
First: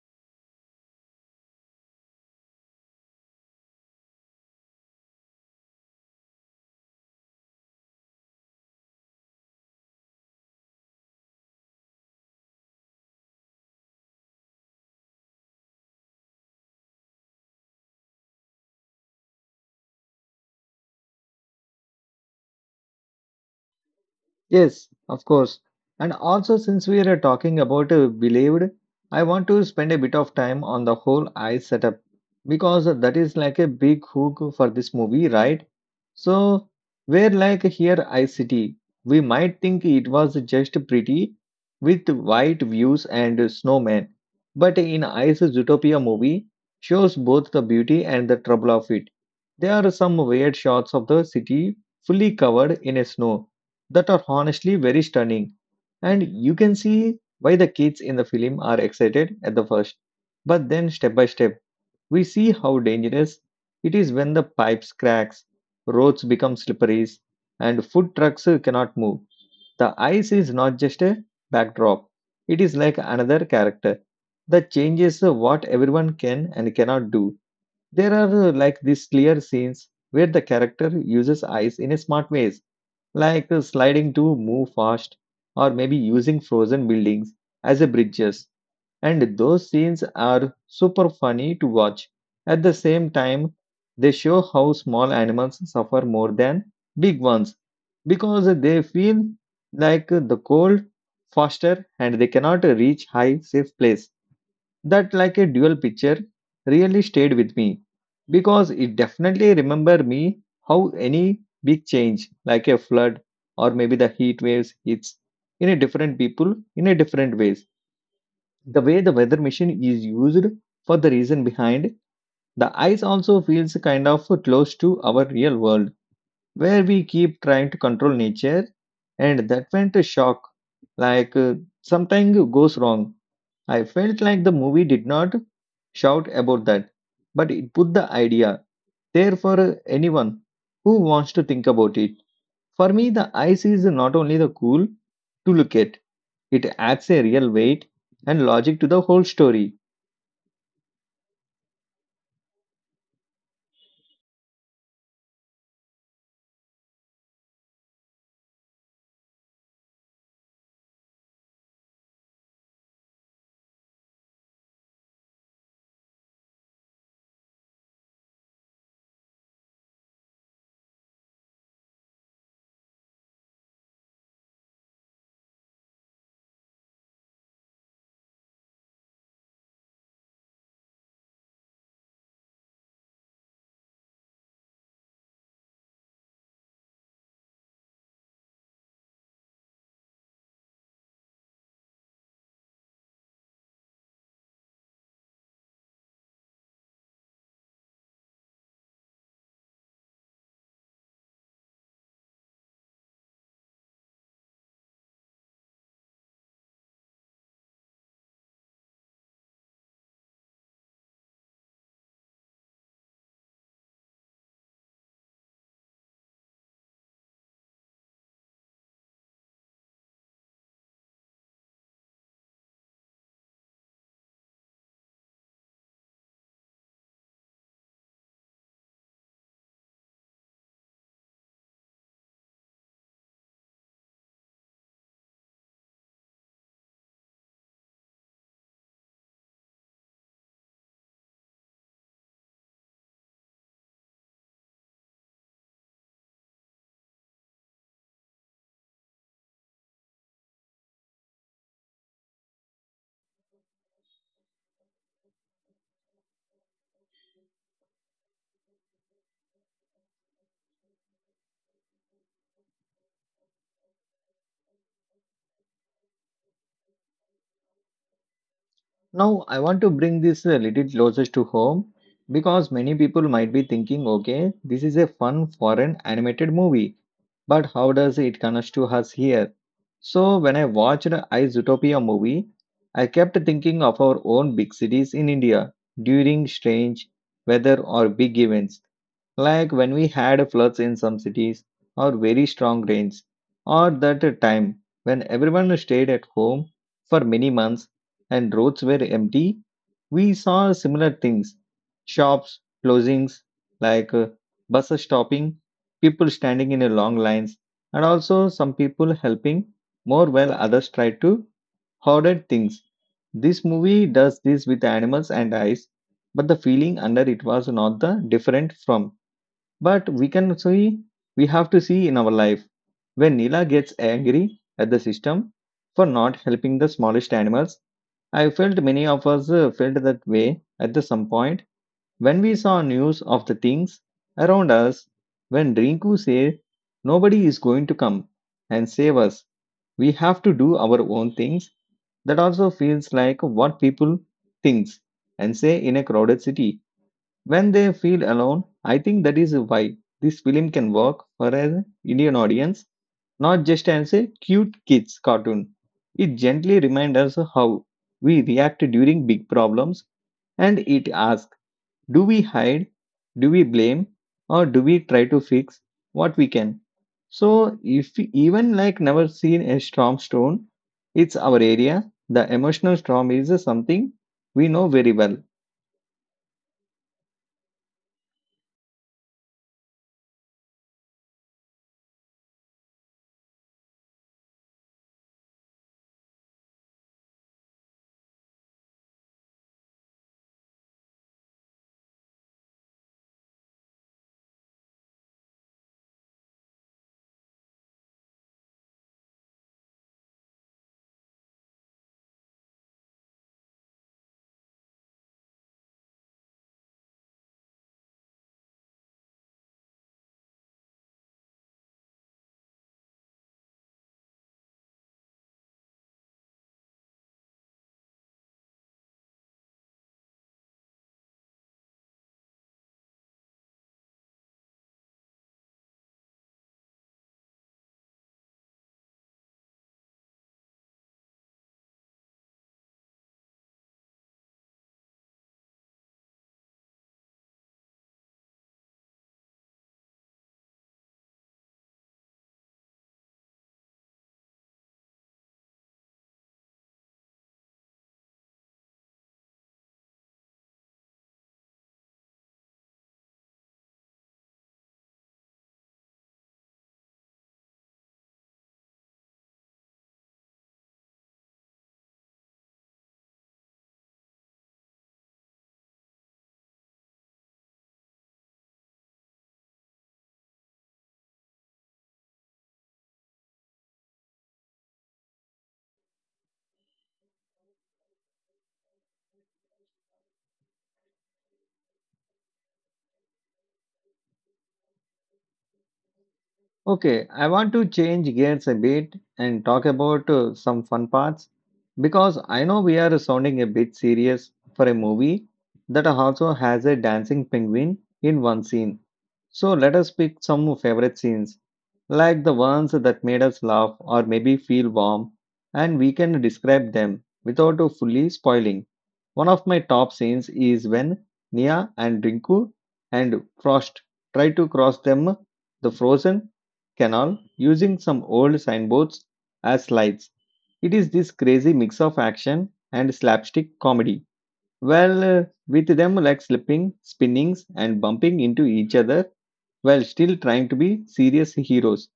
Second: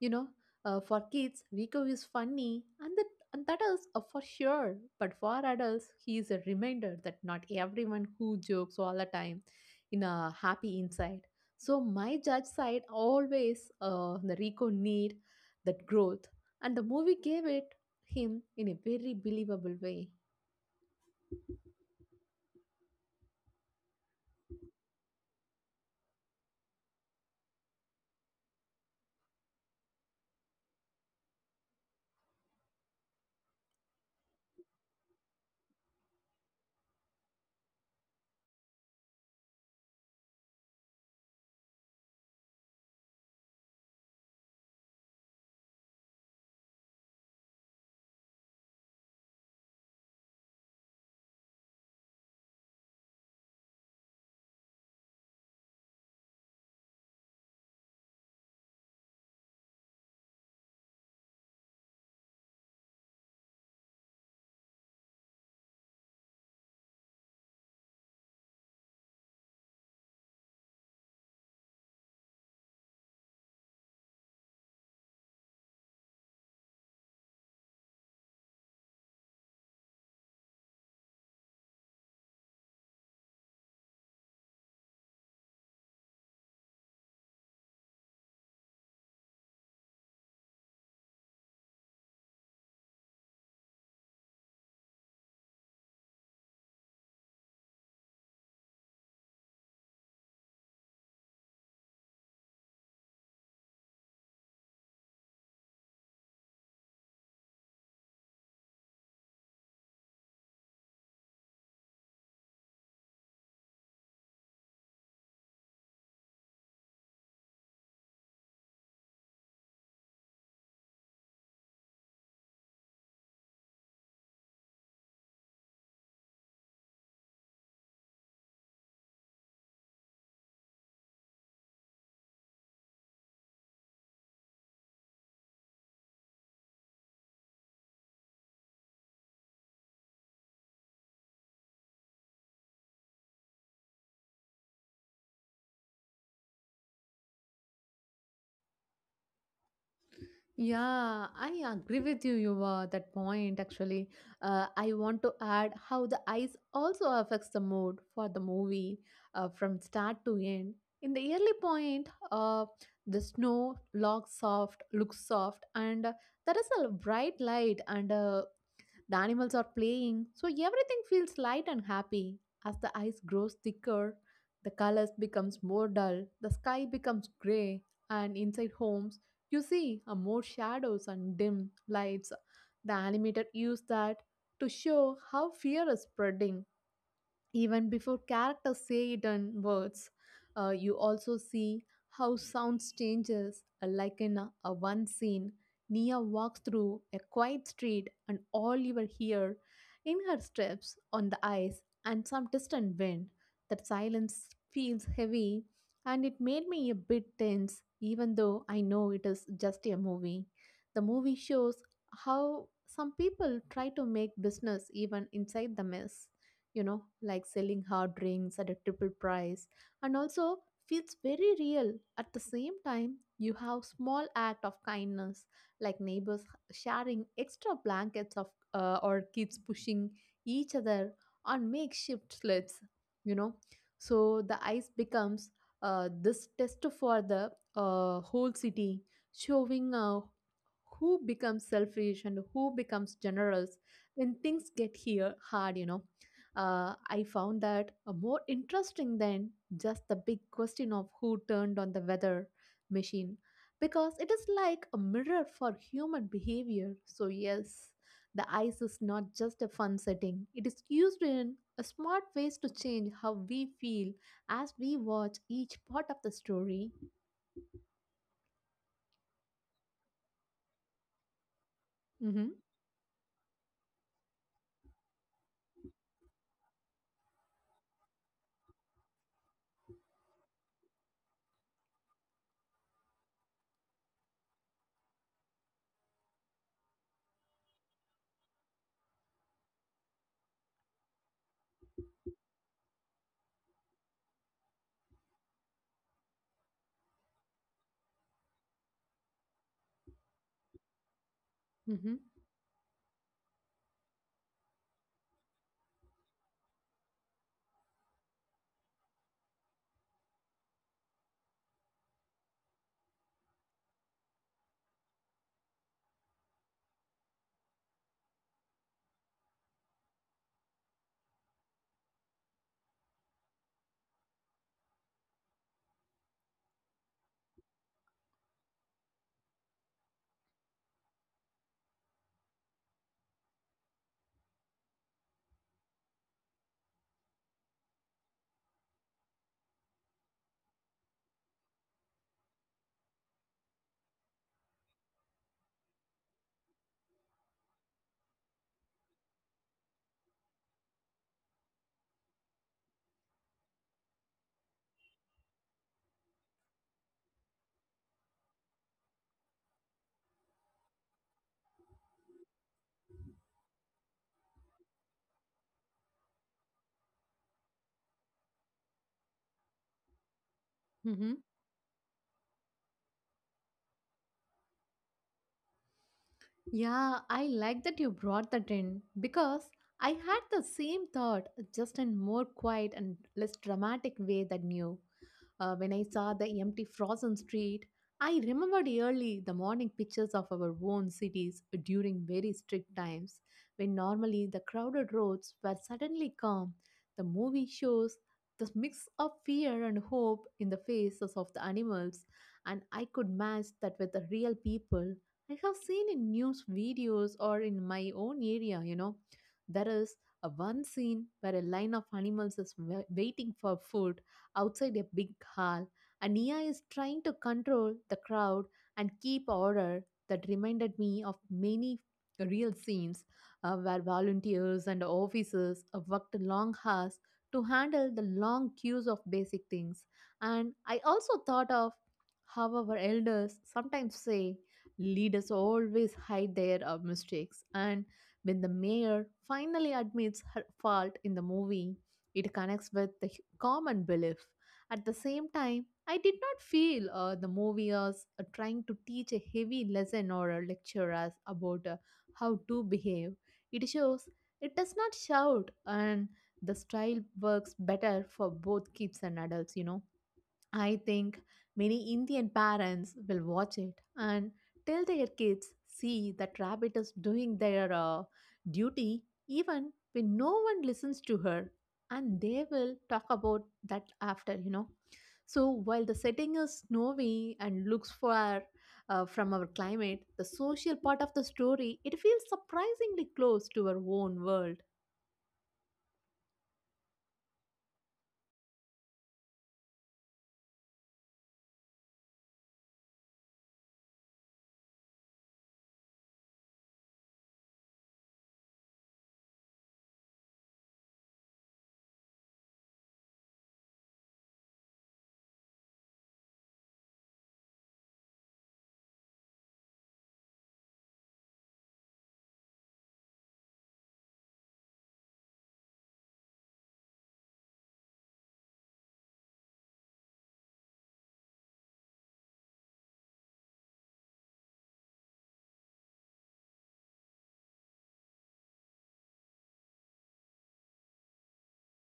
You know, for kids, Rico is funny and the and that is for sure. But for adults, he is a reminder that not everyone who jokes all the time in a happy inside. So my judge side always the Rico need that growth, and the movie gave it him in a very believable way. Yes, of course. And also, since we are talking about believed, I want to spend a bit of time on the whole eye setup because that is like a big hook for this movie, right? So, where like here ICT, we might think it was just pretty with white views and snowmen, but in Ice Zootopia movie shows both the beauty and the trouble of it. There are some weird shots of the city fully covered in snow that are honestly very stunning, and you can see why the kids in the film are excited at the first. But then, step by step, we see how dangerous it is when the pipes cracks, roads become slippery, and food trucks cannot move. The ice is not just a backdrop, it is like another character that changes what everyone can and cannot do. There are like these clear scenes where the character uses ice in a smart ways, like sliding to move fast or maybe using frozen buildings as a bridges. And those scenes are super funny to watch. At the same time, they show how small animals suffer more than big ones because they feel like the cold faster and they cannot reach high safe place that like a dual picture really stayed with me because it definitely remember me how any big change like a flood or maybe the heat waves hits in a different people in a different ways. The way the weather machine is used for the reason behind the ice also feels kind of close to our real world where we keep trying to control nature and that went a shock like something goes wrong. I felt like the movie did not shout about that but it put the idea there for anyone who wants to think about it. For me the ice is not only the cool to look at, it adds a real weight and logic to the whole story. Yeah, I agree with you, Yuva, that point actually. I want to add how the eyes also affects the mood for the movie from start to end. In the early point, the snow looks soft, and there is a bright light and the animals are playing, so everything feels light and happy. As the ice grows thicker, the colors becomes more dull, the sky becomes gray, and inside homes you see more shadows and dim lights. The animator used that to show how fear is spreading even before characters say it in words. You also see how sounds changes. Like in a one scene, Nia walks through a quiet street, and all you will hear in her steps on the ice and some distant wind. That silence feels heavy, and it made me a bit tense, even though I know it is just a movie. The movie shows how some people try to make business even inside the mess, you know, like selling hard drinks at a triple price, and also feels very real. At the same time, you have small act of kindness, like neighbors sharing extra blankets of or kids pushing each other on makeshift sleds, you know. So the ice becomes this test for the whole city, showing who becomes selfish and who becomes generous when things get here hard, you know. I found that more interesting than just the big question of who turned on the weather machine, because it is like a mirror for human behavior. So yes, the ice is not just a fun setting, it is used in a smart ways to change how we feel as we watch each part of the story. Now, I want to bring this a little closer to home mm-hmm, because many people might be thinking, okay, this is a fun foreign animated movie, but how does it connect to us here? So, when I watched I Zootopia movie, I kept thinking of our own big cities in India during strange weather or big events like when we had floods in some cities, or very strong rains, or that time when everyone stayed at home for many months and roads were empty, we saw similar things mm-hmm, shops closings, like buses stopping, people standing in a long lines, and also some people helping more while others tried to hoarded things. This movie does this with animals and eyes, but the feeling under it was not the different from but we can see, we have to see in our life when Nila gets angry at the system for not helping the smallest animals. I felt many of us felt that way at the some point when we saw news of the things around us. When Rinku said, nobody is going to come and save us, we have to do our own things. That also feels like what people thinks and say in a crowded city when they feel alone. I think that is why this film can work for an Indian audience, not just as a cute kids cartoon. It gently reminds us how we react during big problems and it asks do we hide, do we blame, or do we try to fix what we can? So, if we even like never seen a storm stone, mm-hmm. it's our area. The emotional storm is something we know very well. Yeah, I like that you brought that in because I had the same thought, just in more quiet and less dramatic way than you. When I saw the empty frozen street, I remembered early the morning pictures of our own cities during very strict times, when normally the crowded roads were suddenly calm. The movie shows the mix of fear and hope in the faces of the animals, and I could match that with the real people I have seen in news videos or in my own area, you know. There is a one scene where a line of animals is waiting for food outside a big hall, and Nia is trying to control the crowd and keep order. That reminded me of many real scenes where volunteers and officers worked long hours to handle the long queues of basic things. And I also thought of how our elders sometimes say leaders always hide their mistakes. And when the mayor finally admits her fault in the movie, it connects with the common belief. At the same time, I did not feel the movie was trying to teach a heavy lesson or a lecture us about how to behave. It shows it does not shout, and the style works better for both kids and adults, you know. I think many Indian parents will watch it and tell their kids, see, that rabbit is doing their duty, even when no one listens to her. And they will talk about that after, you know. So while the setting is snowy and looks far from our climate, the social part of the story, it feels surprisingly close to our own world. Okay, I want to change gears a bit and talk about some fun parts because I know we are sounding a bit serious for a movie that also has a dancing penguin in one scene. So let us pick some favorite scenes, like the ones that made us laugh or maybe feel warm, and we can describe them without fully spoiling. One of my top scenes is when Nia and Rinku and Frost try to cross them the frozen canal using some old signboards as slides. It is this crazy mix of action and slapstick comedy. Well, with them like slipping, spinnings, and bumping into each other while still trying to be serious heroes.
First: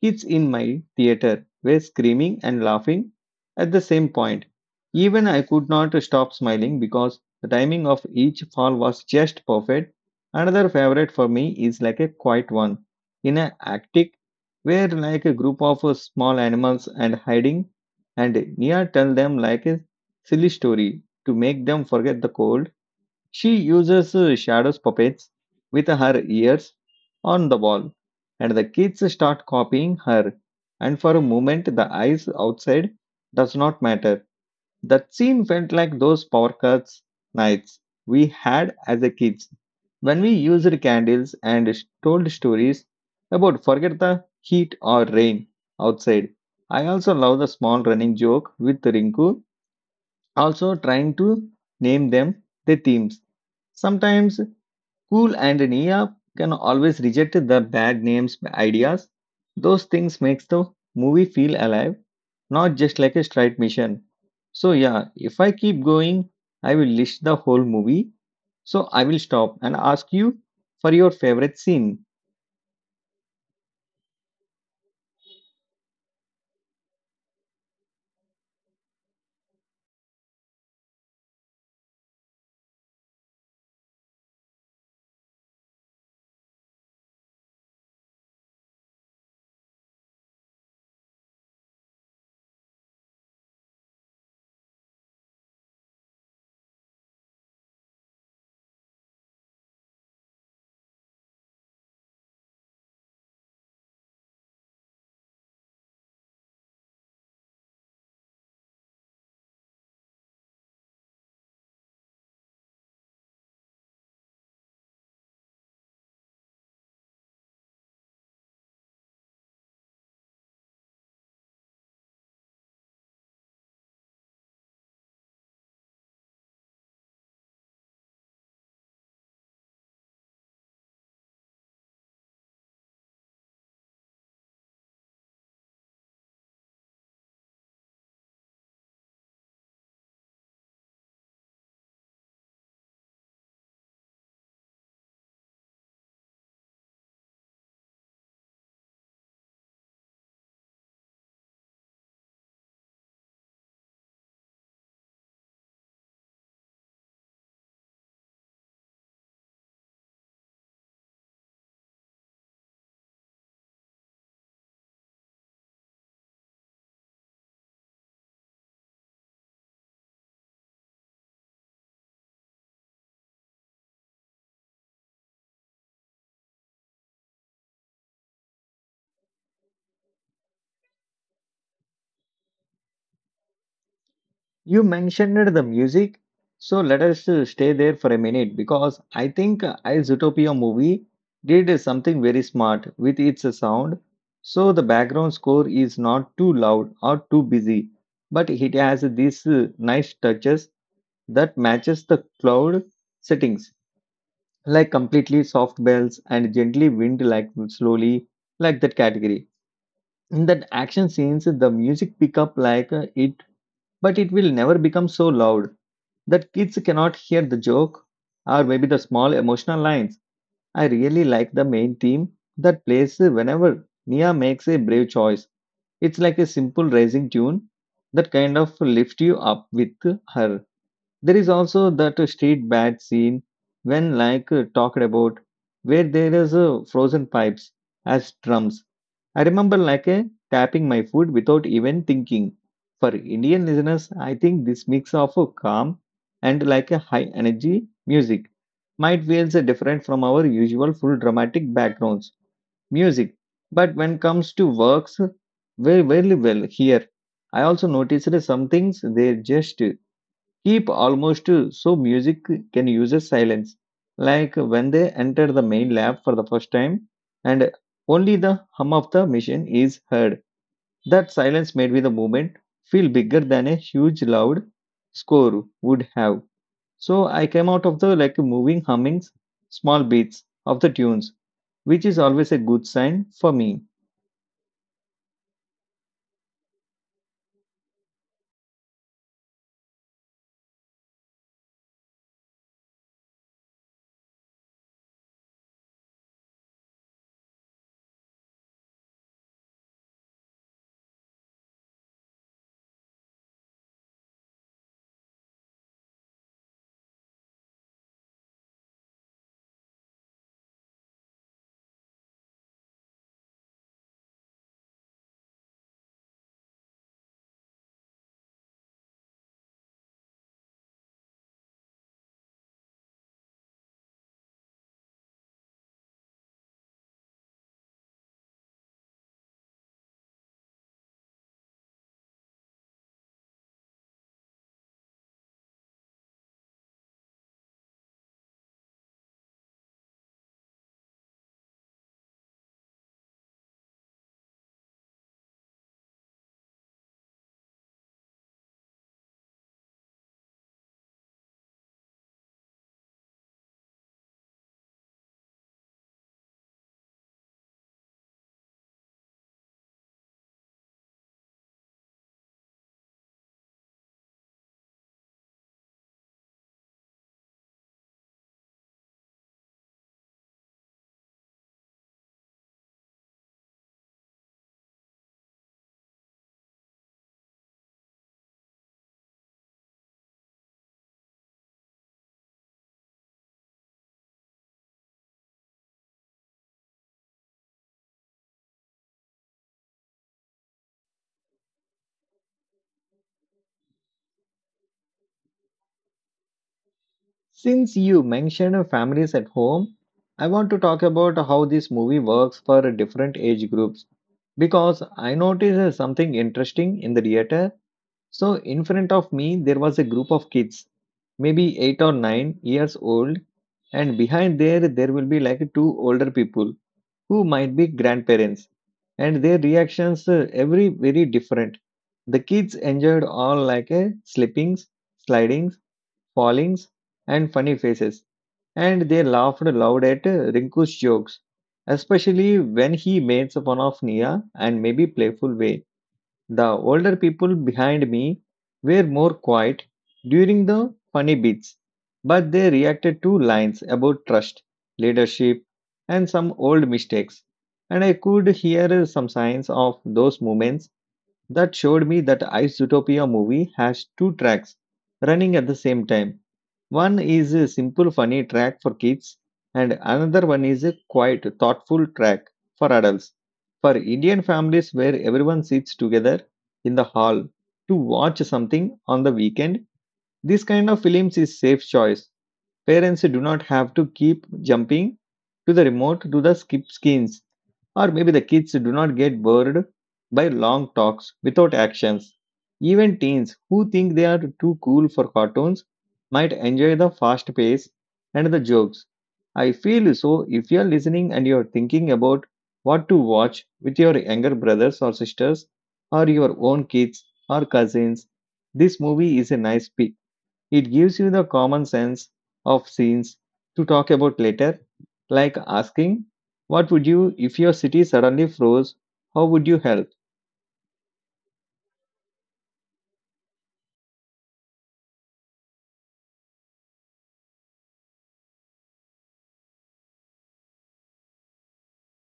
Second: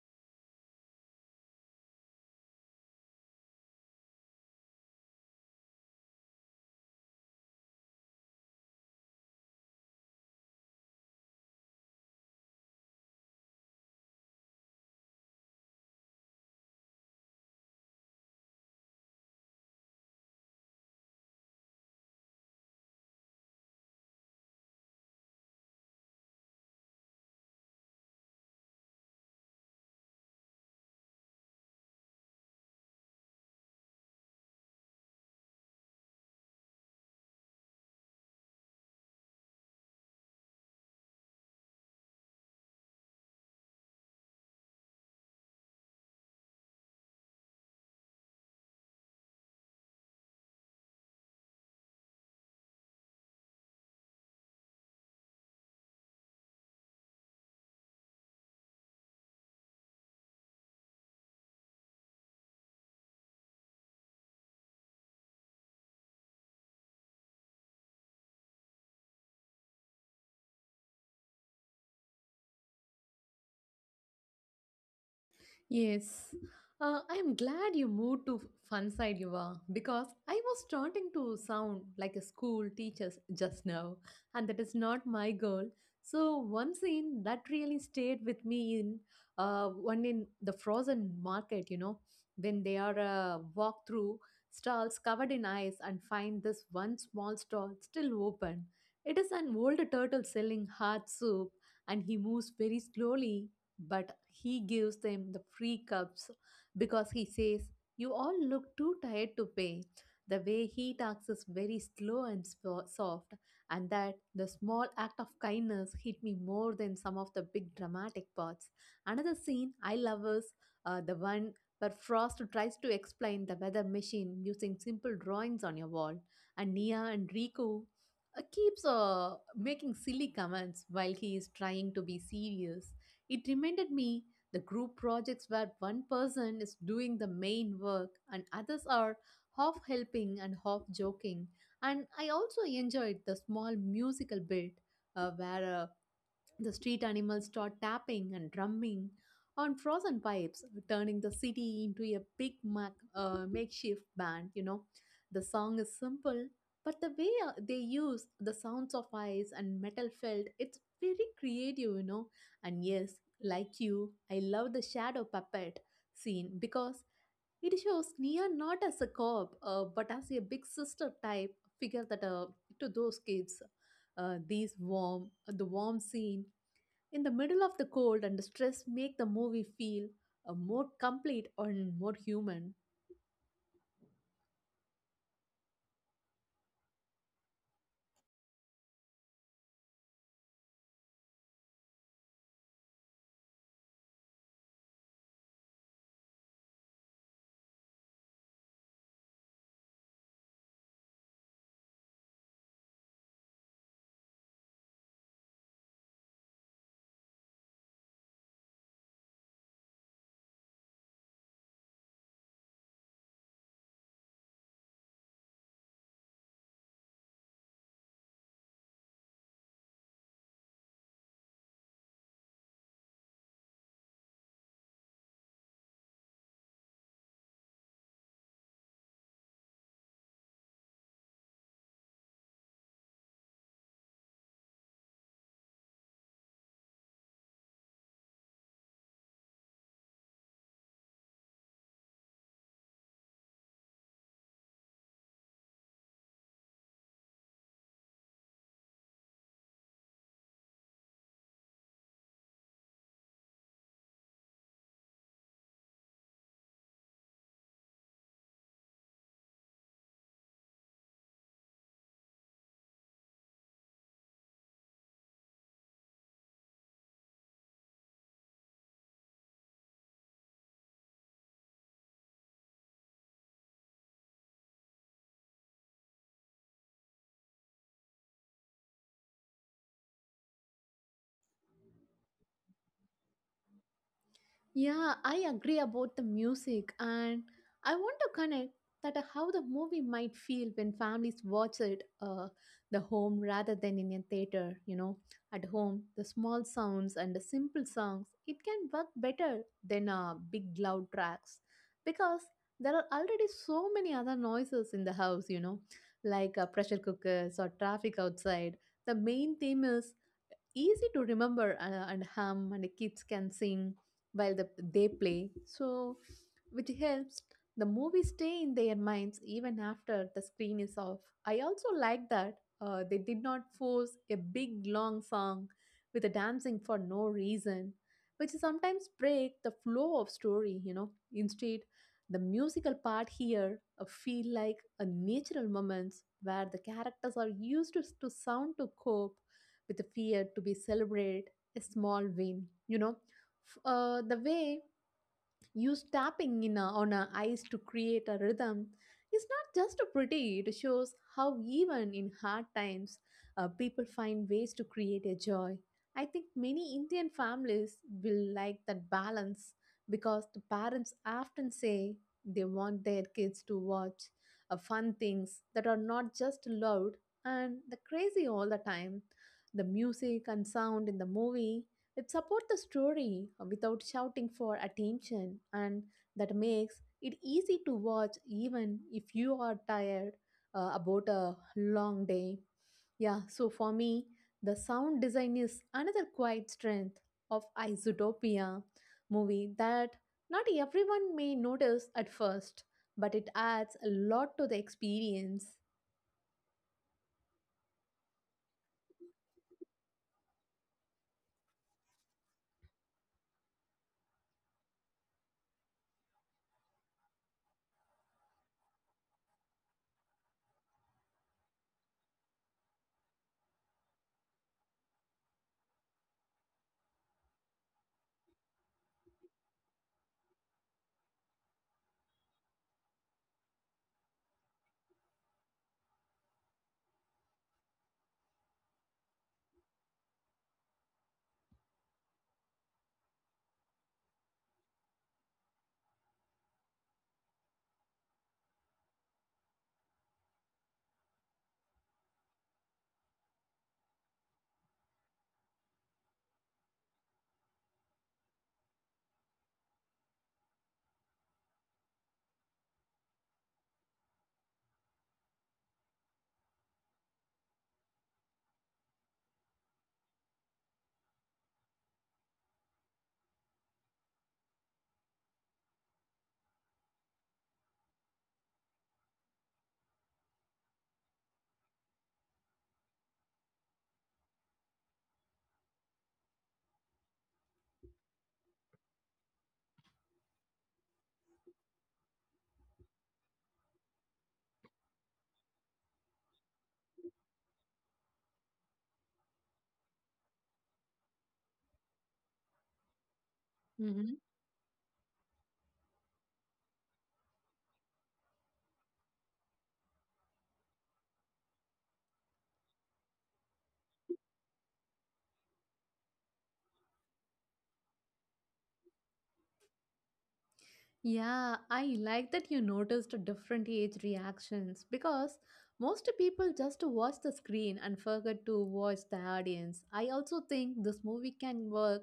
Kids in my theater were screaming and laughing at the same point. Even I could not stop smiling because the timing of each fall was just perfect. Another favorite for me is like a quiet one in an Arctic where like a group of small animals and hiding and Nia tell them like a silly story to make them forget the cold. She uses shadows puppets with her ears on the wall, and the kids start copying her. And for a moment, the eyes outside does not matter. That scene felt like those power cuts nights we had as a kids when we used candles and told stories about forget the heat or rain outside. I also love the small running joke with Rinku, also trying to name them the themes. Sometimes Cool and Nia can always reject the bad names ideas. Those things makes the movie feel alive, not just like a straight mission. So yeah, if I keep going, I will list the whole movie. So I will stop and ask you for your favorite scene. Yes. I am glad you moved to fun side, Yuva, because I was starting to sound like a school teacher just now, and that is not my goal. So one scene that really stayed with me in one in the frozen market, you know, when they are walk through stalls covered in ice and find this one small stall still open. It is an old turtle selling hard soup, and he moves very slowly but he gives them the free cups because he says, "You all look too tired to pay." The way he talks is very slow and soft, and that the small act of kindness hit me more than some of the big dramatic parts. Another scene I love is the one where Frost tries to explain the weather machine using simple drawings on your wall, and Nia and Riku keeps making silly comments while he is trying to be serious. It reminded me the group projects where one person is doing the main work and others are half helping and half joking. And I also enjoyed the small musical bit where a the street animals start tapping and drumming on frozen pipes, turning the city into a big makeshift band. You know, the song is simple, but the way they use the sounds of ice and metal felt, it's very creative, you know. And yes, like you, I love the shadow puppet scene because it shows Nia not as a cop, but as a big sister type figure that to those kids. The warm scene in the middle of the cold and the stress make the movie feel more complete and more human. You mentioned the music, so let us stay there for a minute because I think I Zootopia movie did something very smart with its sound. So the background score is not too loud or too busy, but it has these nice touches that matches the cloud settings, like completely soft bells and gently wind like slowly like that category. In that action scenes, the music pick up but it will never become so loud that kids cannot hear the joke or maybe the small emotional lines. I really like the main theme that plays whenever Nia makes a brave choice. It's like a simple rising tune that kind of lifts you up with her. There is also that street bat scene when talked about where there is frozen pipes as drums. I remember tapping my foot without even thinking. For Indian listeners, I think this mix of a calm and like a high energy music might feels different from our usual full dramatic backgrounds music. But when comes to works, very very well here. I also noticed some things they just keep almost so music can use a silence like when they enter the main lab for the first time and only the hum of the machine is heard, that silence made with the movement feel bigger than a huge loud score would have. So I came out of the like moving hummings, small beats of the tunes, which is always a good sign for me. Yeah, I agree about the music, and I want to connect that how the movie might feel when families watch it the home rather than in a theater. You know, at home the small sounds and the simple songs it can work better than big loud tracks because there are already so many other noises in the house. You know, like pressure cookers or traffic outside. The main theme is easy to remember, and hum and the kids can sing while they play, so which helps the movie stay in their minds even after the screen is off. I also like that they did not force a big long song with a dancing for no reason, which sometimes break the flow of story. Instead, the musical part here feel like a natural moments where the characters are used to sound to cope with a fear to be celebrate a small win. The way use tapping on a ice to create a rhythm is not just pretty, it shows how even in hard times, people find ways to create a joy. I think many Indian families will like that balance because the parents often say they want their kids to watch fun things that are not just loud and the crazy all the time. The music and sound in the movie, it supports the story without shouting for attention, and that makes it easy to watch even if you are tired about a long day. Yeah, so for me, the sound design is another quiet strength of Isotopia movie that not everyone may notice at first, but it adds a lot to the experience. Since you mentioned families at home, I want to talk about how this movie works for different age groups because I noticed something interesting in the theater. So, in front of me, there was a group of kids, maybe 8 or 9 years old, and behind there, there will be like two older people who might be grandparents, and their reactions every very different. The kids enjoyed all like a slippings, slidings, fallings, and funny faces, and they laughed loud at Rinku's jokes, especially when he made fun of Nia and maybe playful way. The older people behind me were more quiet during the funny bits, but they reacted to lines about trust, leadership, and some old mistakes, and I could hear some signs of those moments that showed me that Ice Utopia movie has two tracks running at the same time. One is a simple funny track for kids, and another one is a quiet, thoughtful track for adults. For Indian families where everyone sits together in the hall to watch something on the weekend, this kind of films is safe choice. Parents do not have to keep jumping to the remote to the skip screens, or maybe the kids do not get bored by long talks without actions. Even teens who think they are too cool for cartoons might enjoy the fast pace and the jokes. I feel so if you are listening and you are thinking about what to watch with your Mm-hmm. younger brothers or sisters, or your own kids or cousins, this movie is a nice pick. It gives you the common sense of scenes to talk about later, like asking, what would you if your city suddenly froze? How would you help? Yeah, I like that you noticed different age reactions because most people just watch the screen and forget to watch the audience. I also think this movie can work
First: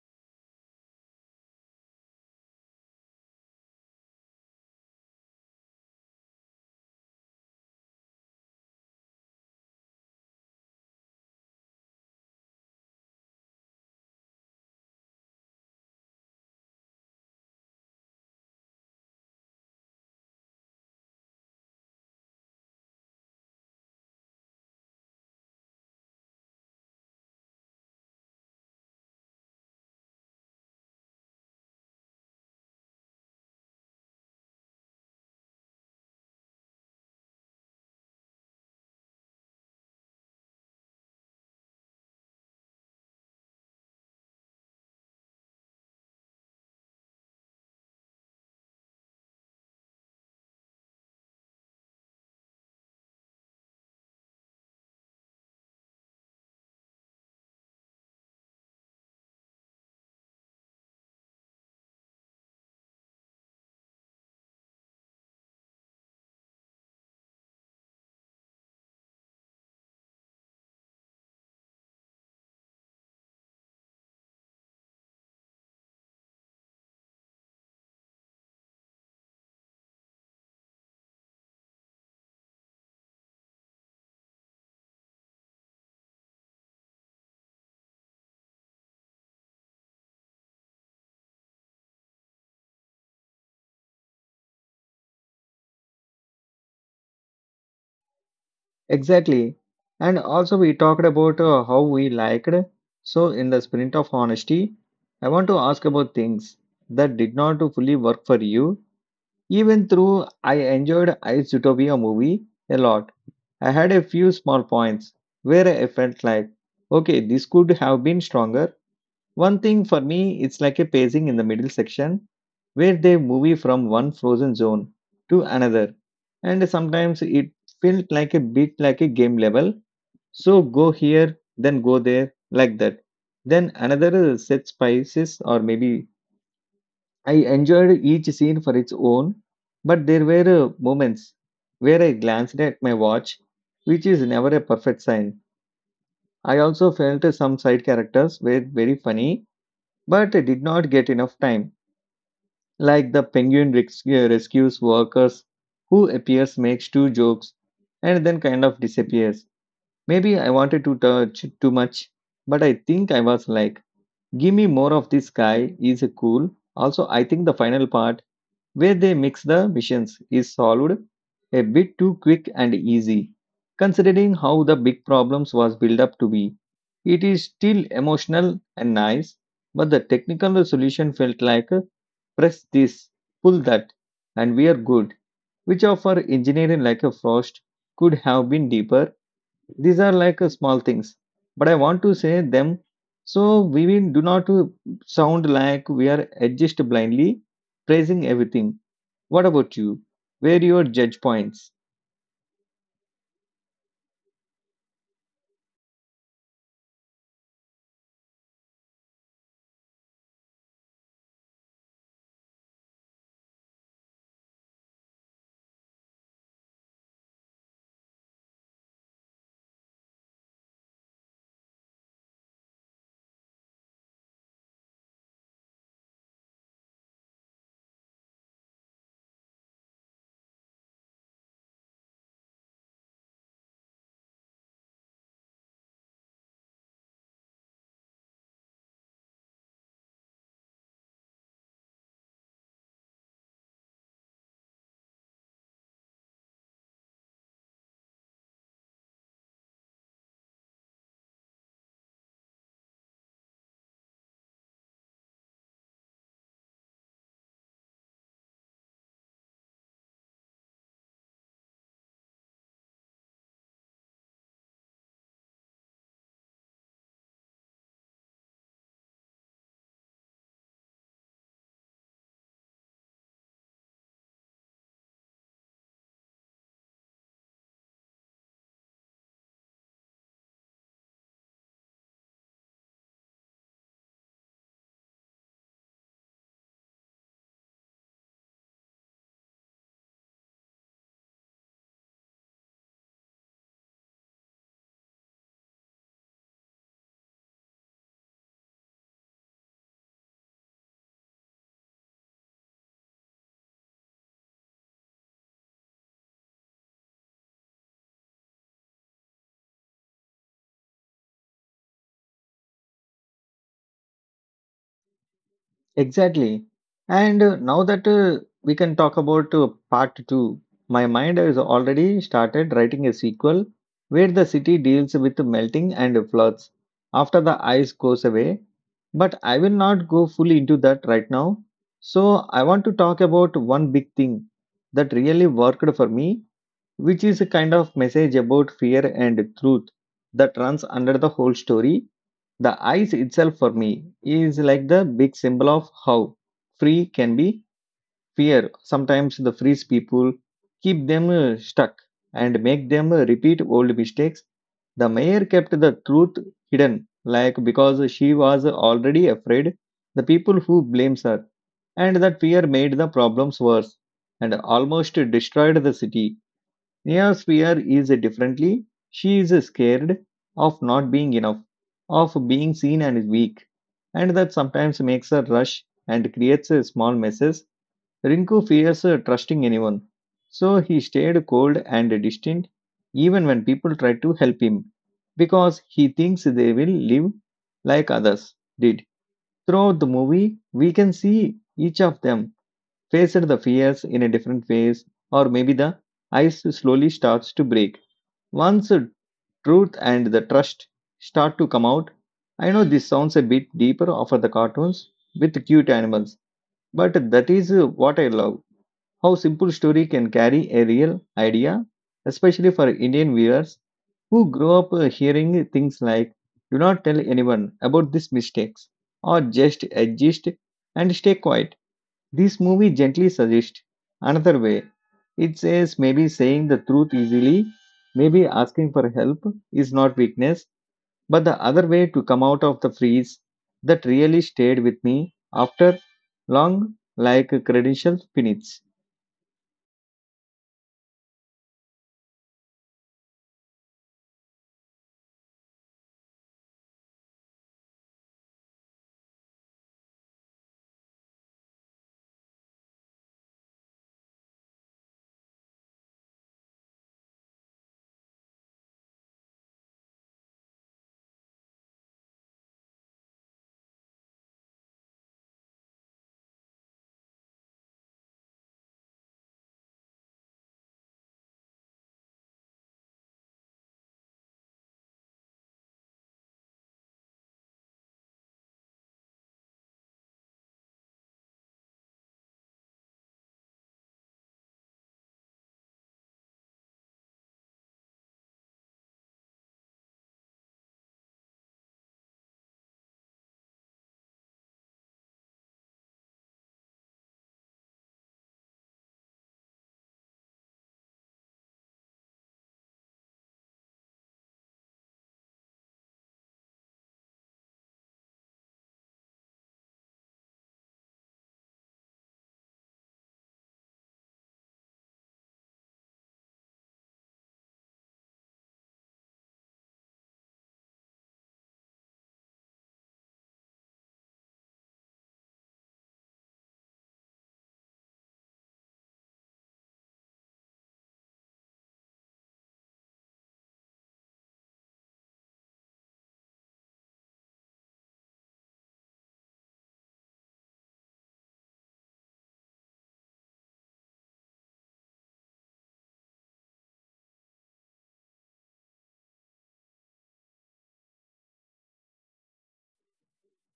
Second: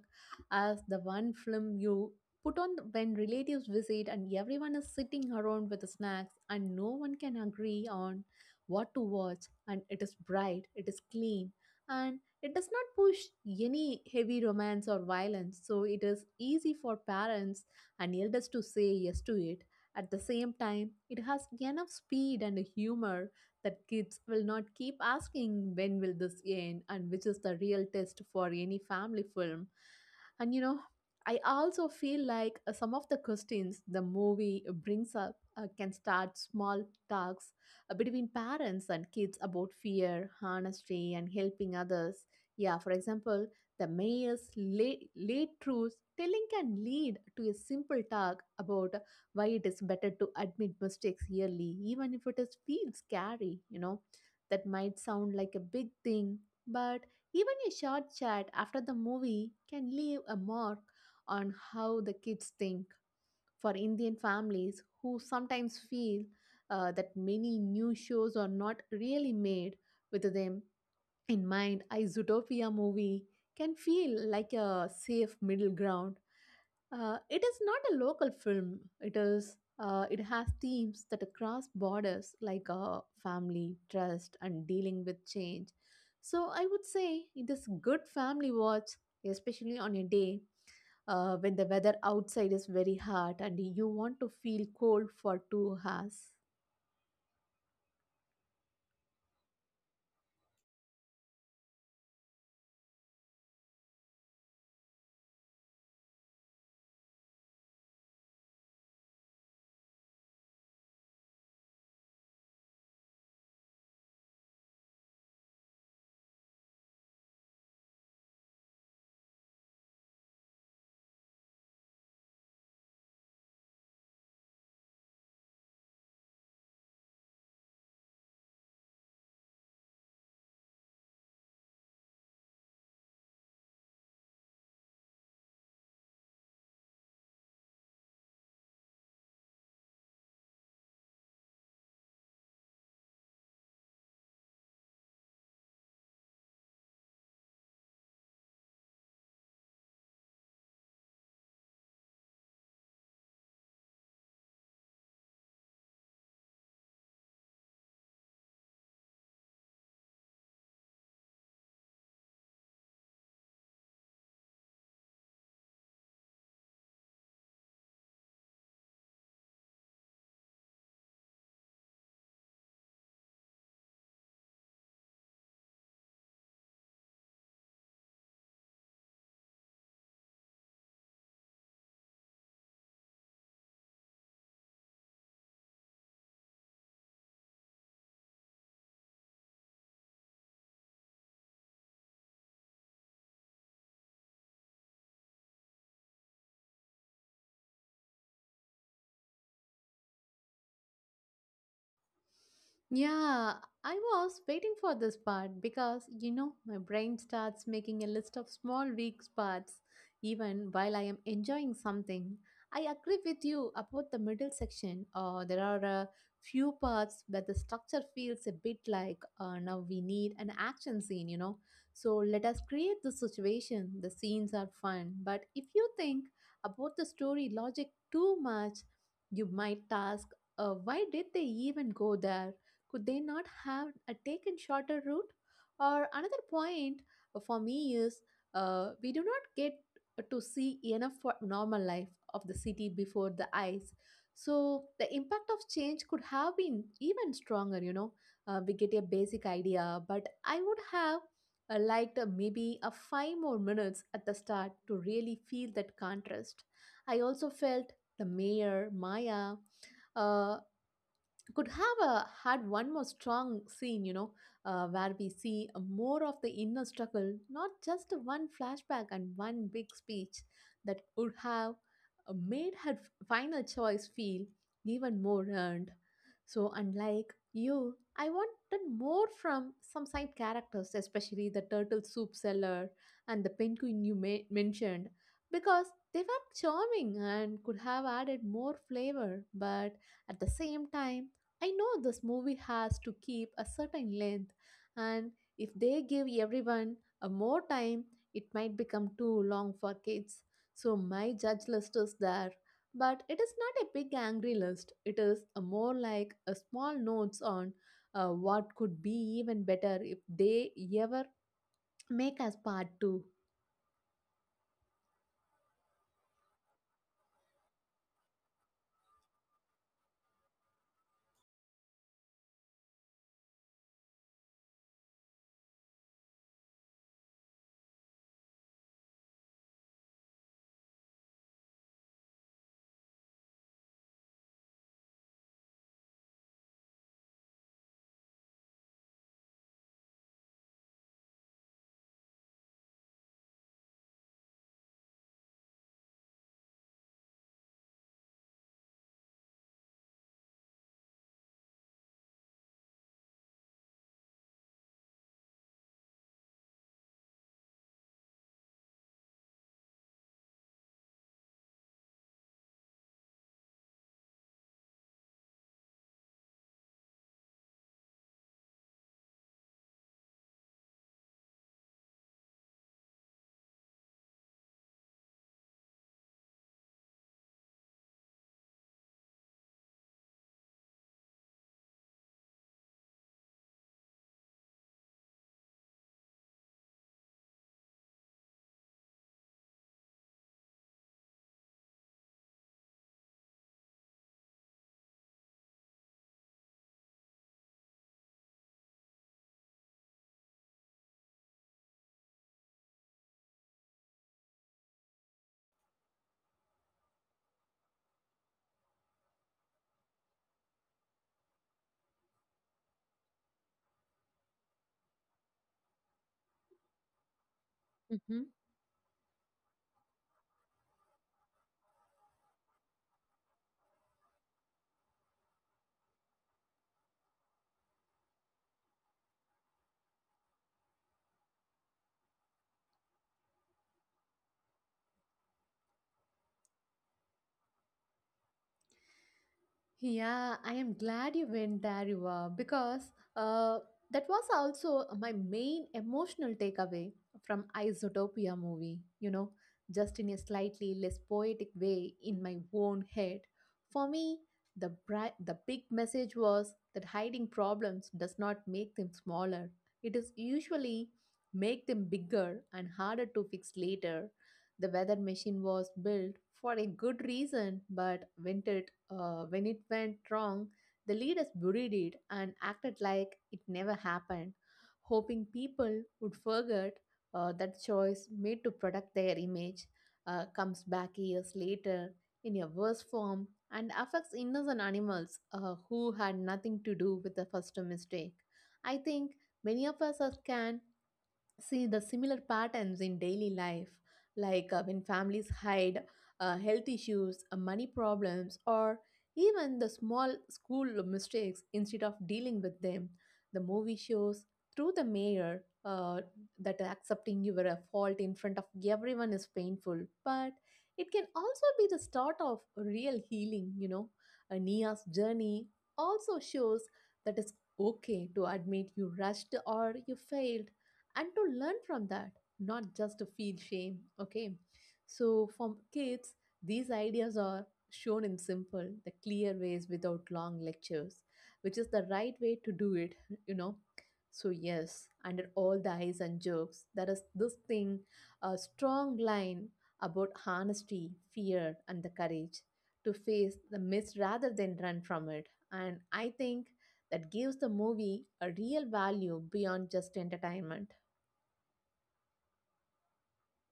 as the one film you put on when relatives visit and everyone is sitting around with the snacks and no one can agree on what to watch, and it is bright, it is clean, and it does not push any heavy romance or violence, so it is easy for parents and yelled us to say yes to it. At the same time, it has enough speed and humor that kids will not keep asking when will this end, and which is the real test for any family film. And I also feel like some of the questions the movie brings up can start small talks between parents and kids about fear, honesty, and helping others. Yeah, for example, the mayor's late truths telling can lead to a simple talk about why it is better to admit mistakes yearly, even if it is feels scary. That might sound like a big thing, but even a short chat after the movie can leave a mark on how the kids think. For Indian families who sometimes feel that many new shows are not really made with them in mind, a Zootopia movie can feel like a safe middle ground. It is not a local film. It is. It has themes that cross borders, like family, trust, and dealing with change. So I would say it is good family watch, especially on a day when the weather outside is very hot and you want to feel cold for 2 hours. Exactly. And also, we talked about how we liked. So, in the spirit of honesty, I want to ask about things that did not fully work for you. Even though I enjoyed Ice Utopia movie a lot, I had a few small points where I felt like, okay, this could have been stronger. One thing for me, it's like a pacing in the middle section where they move from one frozen zone to another. And sometimes it felt like a bit like a game level. So go here, then go there, like that. Then another set spices, or maybe I enjoyed each scene for its own, but there were moments where I glanced at my watch, which is never a perfect sign. I also felt some side characters were very funny but did not get enough time, like the rescues workers who appears, makes two jokes, and then kind of disappears. Maybe I wanted to touch too much, but I think I was like, give me more of this guy, he's cool. Also, I think the final part where they mix the missions is solved a bit too quick and easy. Considering how the big problems was built up to be, it is still emotional and nice, but the technical solution felt like press this, pull that, and we are good. Which of our engineering like a frost could have been deeper. These are small things, but I want to say them so we will do not sound like we are adjust blindly praising everything. What about you? Where your judge points? Yeah, I was waiting for this part because my brain starts making a list of small weak spots even while I am enjoying something. I agree with you about the middle section. There are a few parts where the structure feels a bit like, now we need an action scene. So let us create the situation. The scenes are fun, but if you think about the story logic too much, you might ask, why did they even go there? Could they not have taken shorter route? Or another point for me is, we do not get to see enough for normal life of the city before the eyes. So the impact of change could have been even stronger. We get a basic idea, but I would have liked, maybe a 5 more minutes at the start to really feel that contrast. I also felt the mayor Maya uh, could have a had one more strong scene, where we see more of the inner struggle, not just one flashback and one big speech that would have made her final choice feel even more earned. So, unlike you, I wanted more from some side characters, especially the turtle soup seller and the penguin you mentioned, because they were charming and could have added more flavor, but at the same time, I know this movie has to keep a certain length, and if they give everyone a more time, it might become too long for kids. So my judge list is there, but it is not a big angry list. It is a more like a small notes on what could be even better if they ever make us part 2. Exactly. And now that we can talk about part two, my mind has already started writing a sequel where the city deals with melting and floods after the ice goes away. But I will not go fully into that right now. So I want to talk about one big thing that really worked for me, which is a kind of message about fear and truth that runs under the whole story. The ice itself, for me, is like the big symbol of how free can be fear. Sometimes the freeze people, keep them stuck, and make them repeat old mistakes. The mayor kept the truth hidden, like because she was already afraid. The people who blames her, and that fear made the problems worse and almost destroyed the city. Neosphere is differently. She is scared of not being enough, of being seen and weak, and that sometimes makes her rush and creates a small messes. Rinku fears trusting anyone, so he stayed cold and distant even when people tried to help him because he thinks they will live like others did. Throughout the movie, we can see each of them faced the fears in a different ways, or maybe the ice slowly starts to break. Once truth and the trust start to come out, I know this sounds a bit deeper for the cartoons with cute animals, but that is what I love. How simple story can carry a real idea, especially for Indian viewers who grow up hearing things like "Do not tell anyone about these Mm-hmm. mistakes" or "Just exist and stay quiet." This movie gently suggests another way. It says maybe saying the truth easily, maybe asking for help is not weakness, but the other way to come out of the freeze that really stayed with me after long like credentials finish. Yeah, I am glad you went there, Yuva, because uh, that was also my main emotional takeaway from Isotopia movie, just in a slightly less poetic way in my own head. For me, the big message was that hiding problems does not make them smaller. It is usually make them bigger and harder to fix later. The weather machine was built for a good reason, but when it went wrong, the leaders buried it and acted like it never happened, hoping people would forget that choice made to protect their image comes back years later in a worse form and affects innocent animals who had nothing to do with the first mistake. I think many of us are scanned see the similar patterns in daily life, like when families hide health issues, money problems, or even the small school mistakes instead of dealing with them. The movie shows through the mayor that accepting your fault in front of everyone is painful, but it can also be the start of real healing. Nia's journey also shows that it's okay to admit you rushed or you failed and to learn from that, not just to feel shame. Okay, so for kids, these ideas are shown in simple, the clear ways without long lectures, which is the right way to do it, you know. So, yes, under all the eyes and jokes, there is this thing, a strong line about honesty, fear, and the courage to face the mist rather than run from it. And I think that gives the movie a real value beyond just entertainment.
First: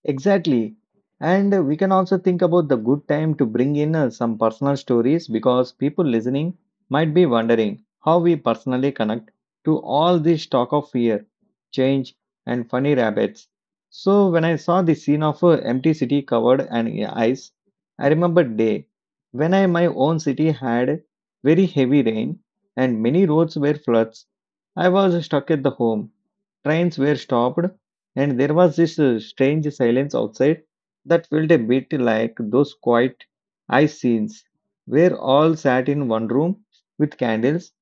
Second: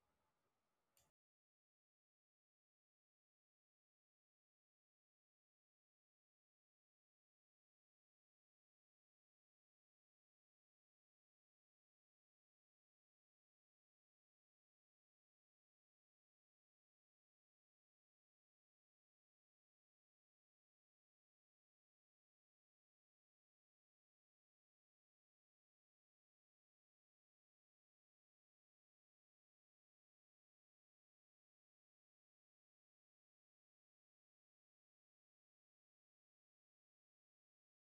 Exactly. And we can also think about the good time to bring in some personal stories because people listening might be wondering how we personally connect to all this talk of fear, change, and funny rabbits. So, when I saw the scene of an empty city covered in ice, I remember day when I my own city had very heavy rain and many roads were floods. I was stuck at the home. Trains were stopped and there was this strange silence outside that felt a bit like those quiet ice scenes where all sat in one room with candles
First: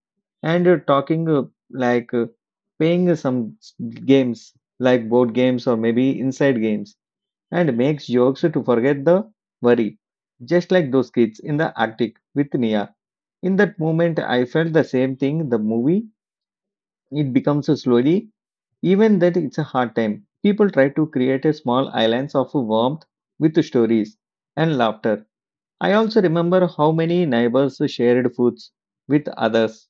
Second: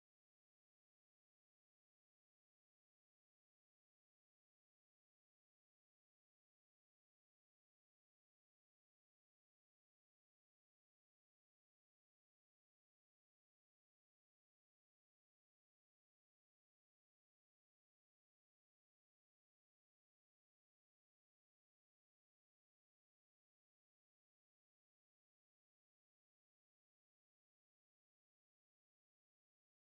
and talking like playing some s- games like board games or maybe inside games and makes jokes to forget the worry, just like those kids in the arctic with Nia. In that moment I felt the same thing the movie, it becomes slowly even that it's a hard time. People try to create a small islands of warmth with stories and laughter. I also remember how many neighbors shared foods with others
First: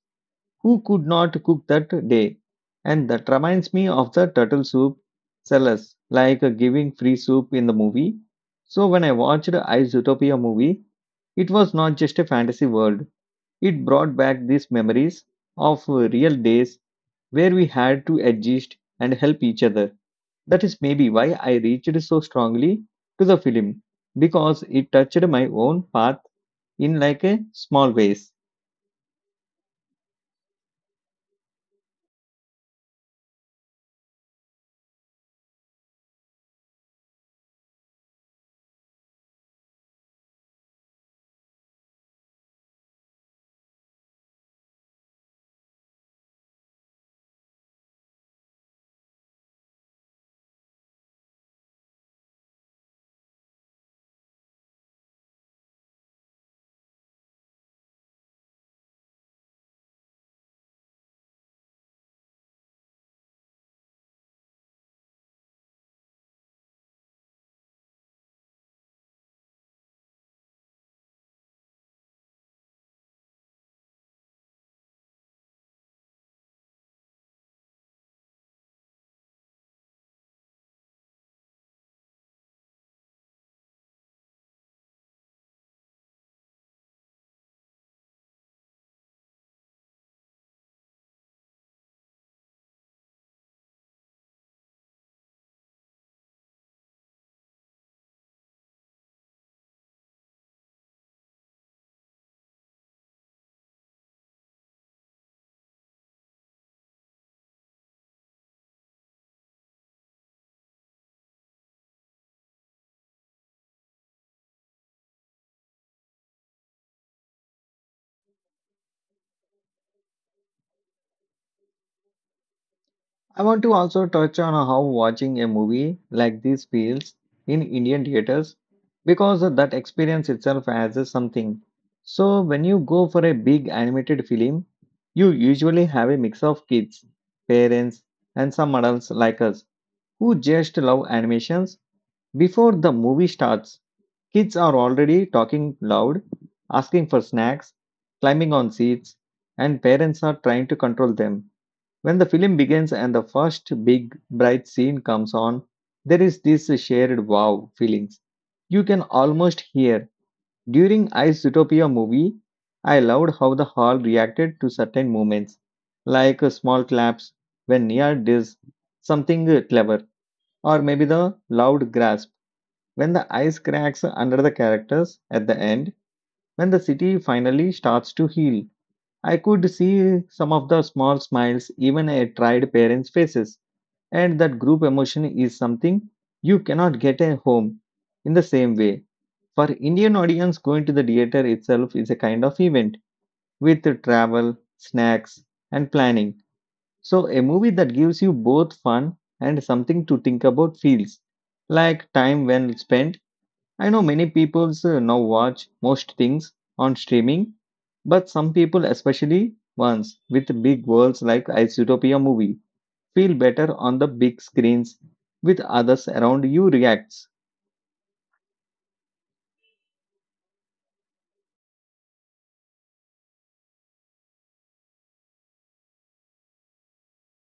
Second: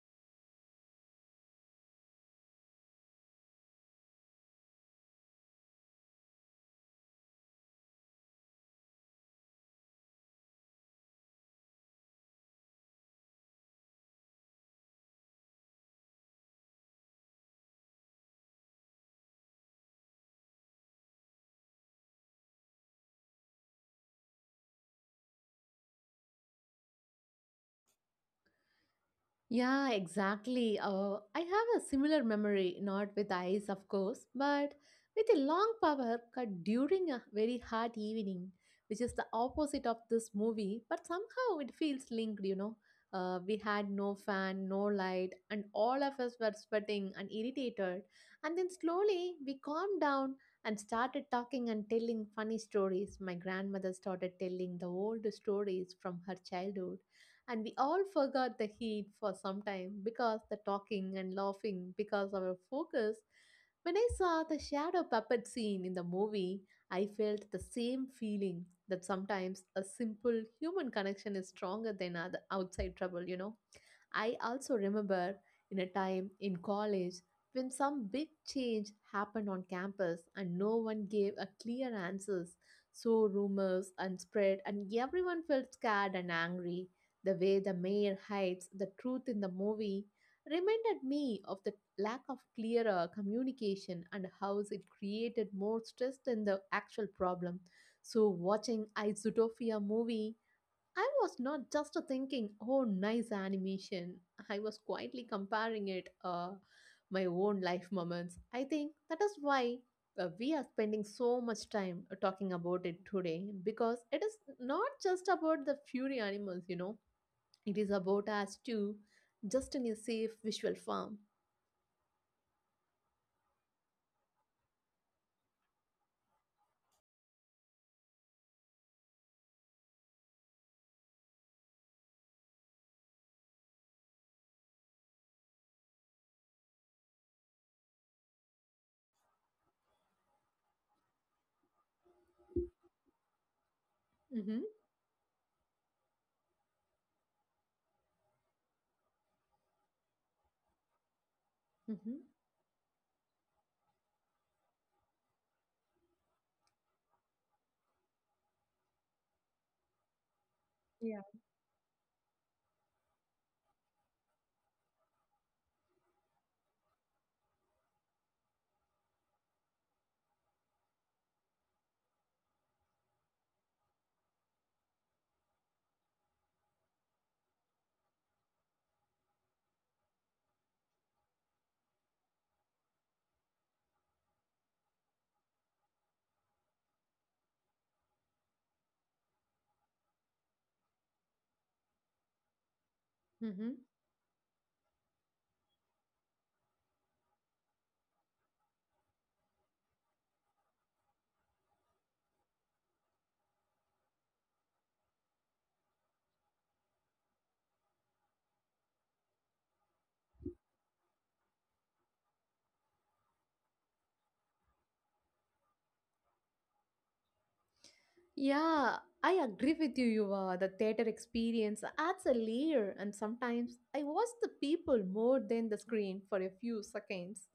who could not cook that day. And that reminds me of the turtle soup sellers, giving free soup in the movie. So when I watched I Zootopia movie, it was not just a fantasy world. It brought back these memories of real days where we had to adjust and help each other. That is maybe why I reached so strongly to the film because it touched my own path in like a small ways. Yeah, exactly. I have a similar memory, not with eyes, of course, but with a long power cut during a very hot evening, which is the opposite of this movie, but somehow it feels linked. We had no fan, no light, and all of us were sweating and irritated. And then slowly we calmed down and started talking and telling funny stories. My grandmother started telling the old stories from her childhood, and we all forgot the heat for some time, because the talking and laughing, because our focus, when I saw the shadow puppet scene in the movie, I felt the same feeling that sometimes a simple human connection is stronger than other outside trouble. I also remember in a time in college when some big change happened on campus and no one gave a clear answers, so rumors and spread and everyone felt scared and angry. The way the mayor hides the truth in the movie reminded me of the lack of clearer communication and how it created more stress than the actual problem. So, watching I Zootopia movie, I was not just thinking, oh, nice animation. I was quietly comparing it my own life moments. I think that is why we are spending so much time talking about it today, because it is not just about the fury animals. It is about us too, just in a safe visual form. I want to also touch on how watching a movie like this feels in Indian theaters because that experience itself has a something. So when you go for a big animated film, you usually have a mix of kids, parents, and some adults like us who just love animations. Before the movie starts, Hmm. kids are already talking loud, asking for snacks, climbing on seats, and parents are trying to control them. Hmm. When the film begins and the first big bright scene comes on, there is this shared wow feelings. You can almost hear during Yeah. Ice Zootopia movie, I loved how the hall reacted to certain moments, like small claps when Nia does something clever, or maybe the loud grasp when the ice cracks under the characters at the end, when the city finally starts to heal, I could see some of the small smiles even at tried parents' faces. And that group emotion is something you cannot get at home in the same way. For Indian audience, going to the theater itself is a kind of event Hmm. with travel, snacks, and planning. So a movie that gives you both fun and something to think about feels like time well spent. I know many people now watch most things on streaming, but some people, especially ones with big worlds like a Zootopia movie, feel better on the big screens with others around you reacts. Yeah, I agree with you, Yuva. The theater experience adds a layer, and sometimes I watch the people more than the screen for a few seconds,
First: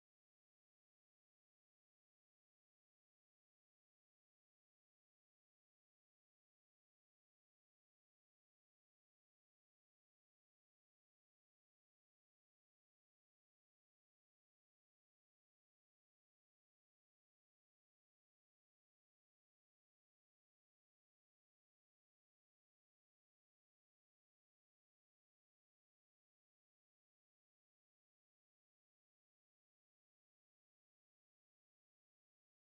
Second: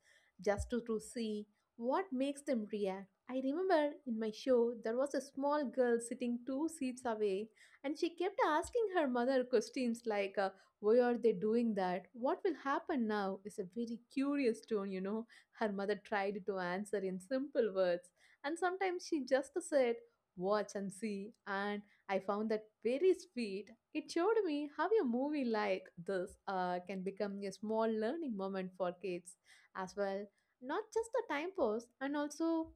just to see what makes them react. I remember in my show there was a small girl sitting two seats away, and she kept asking her mother questions like, "Why are they doing that? What will happen now?" is a very curious tone. Her mother tried to answer in simple words, and sometimes she just said, "watch and see," and I found that very sweet. It showed me how a movie like this can become a small learning moment for kids as well, not just the time pause. And also,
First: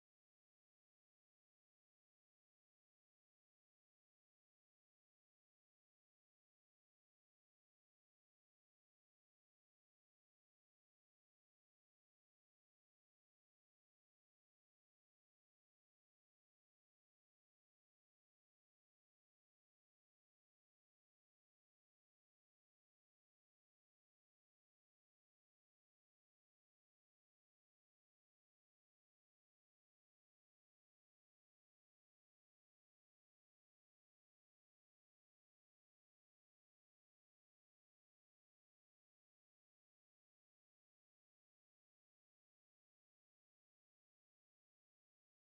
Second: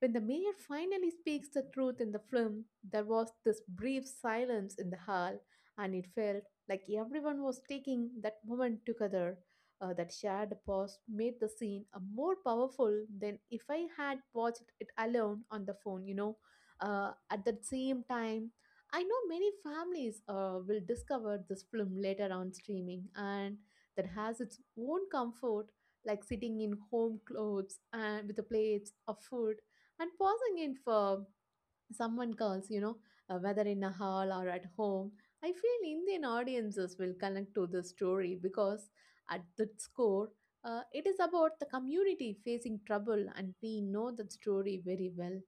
when the mayor finally speaks the truth in the film, there was this brief silence in the hall, and it felt like everyone was taking that moment together. That shared pause made the scene more powerful than if I had watched it alone on the phone. At the same time, I know many families will discover this film later on streaming, and that has its own comfort, like sitting in home clothes and with the plates of food and pausing in for someone calls, whether in a hall or at home. I feel Indian audiences will connect to this story because at its core, it is about the community facing trouble, and we know that story very well.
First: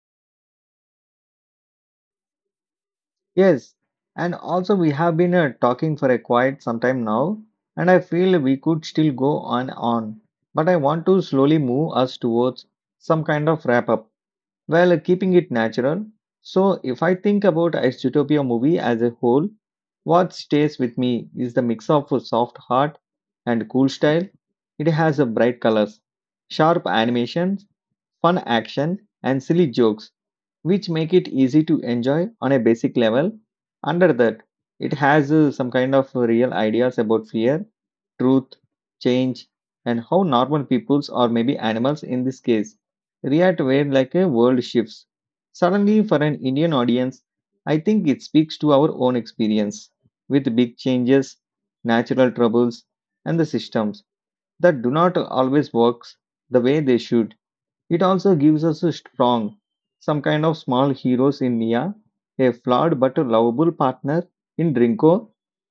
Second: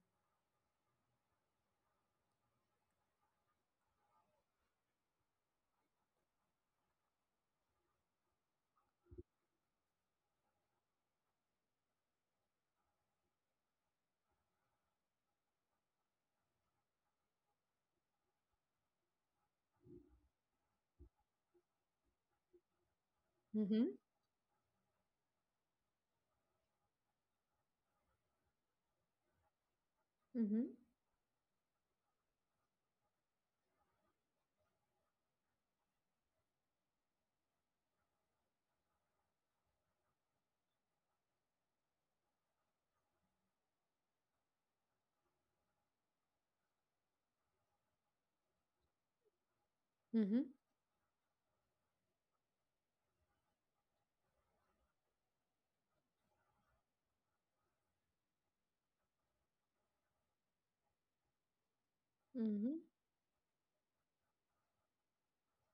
Yes, and also we have been talking for a quite some time now, and I feel we could still go on, but I want to slowly move us towards some kind of wrap up. Well, keeping it natural. So, if I think about its movie as a whole, what stays with me is the mix of a soft heart and cool Mm-hmm. style. It has a bright colors, sharp animations, fun action, and silly jokes, Mm-hmm. which make it easy to enjoy on a basic level. Under that, it has some kind of real ideas about fear truth, change, and how normal peoples or maybe animals in this case react where like a world shifts. Suddenly, for an Indian audience, I think it speaks to our own experience Mm-hmm. with big changes, natural troubles, and the systems that do not always work the way they should. It also gives us a strong, some kind of small heroes in Nia, a Mm-hmm. flawed but lovable partner in Drinko,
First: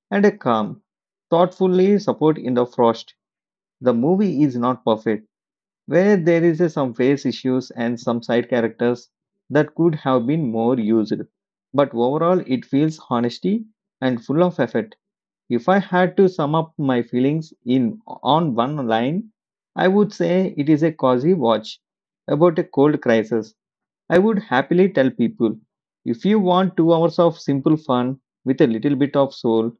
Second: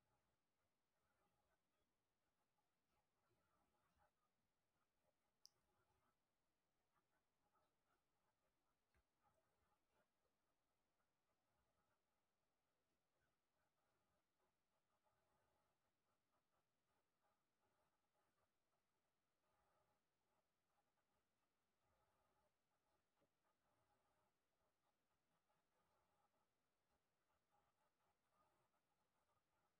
and a calm, thoughtfully support in the Frost. The movie is not perfect, where there is a some face issues and some side characters that could have been more used. But overall, it feels honesty and full of effort. If I had to sum up my feelings in on one line, I would say it is a cozy watch about a cold crisis. I would happily tell people, if you want 2 hours of simple fun with a little bit of soul,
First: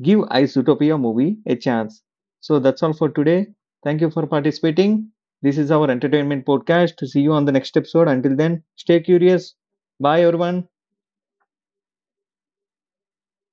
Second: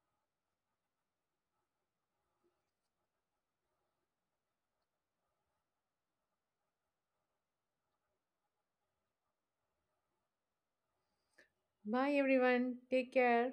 give Ice movie a chance. So that's all for today. Thank you for participating. This is our entertainment podcast. See you on the next episode. Until then, stay curious. Bye everyone. Bye, everyone. Take care.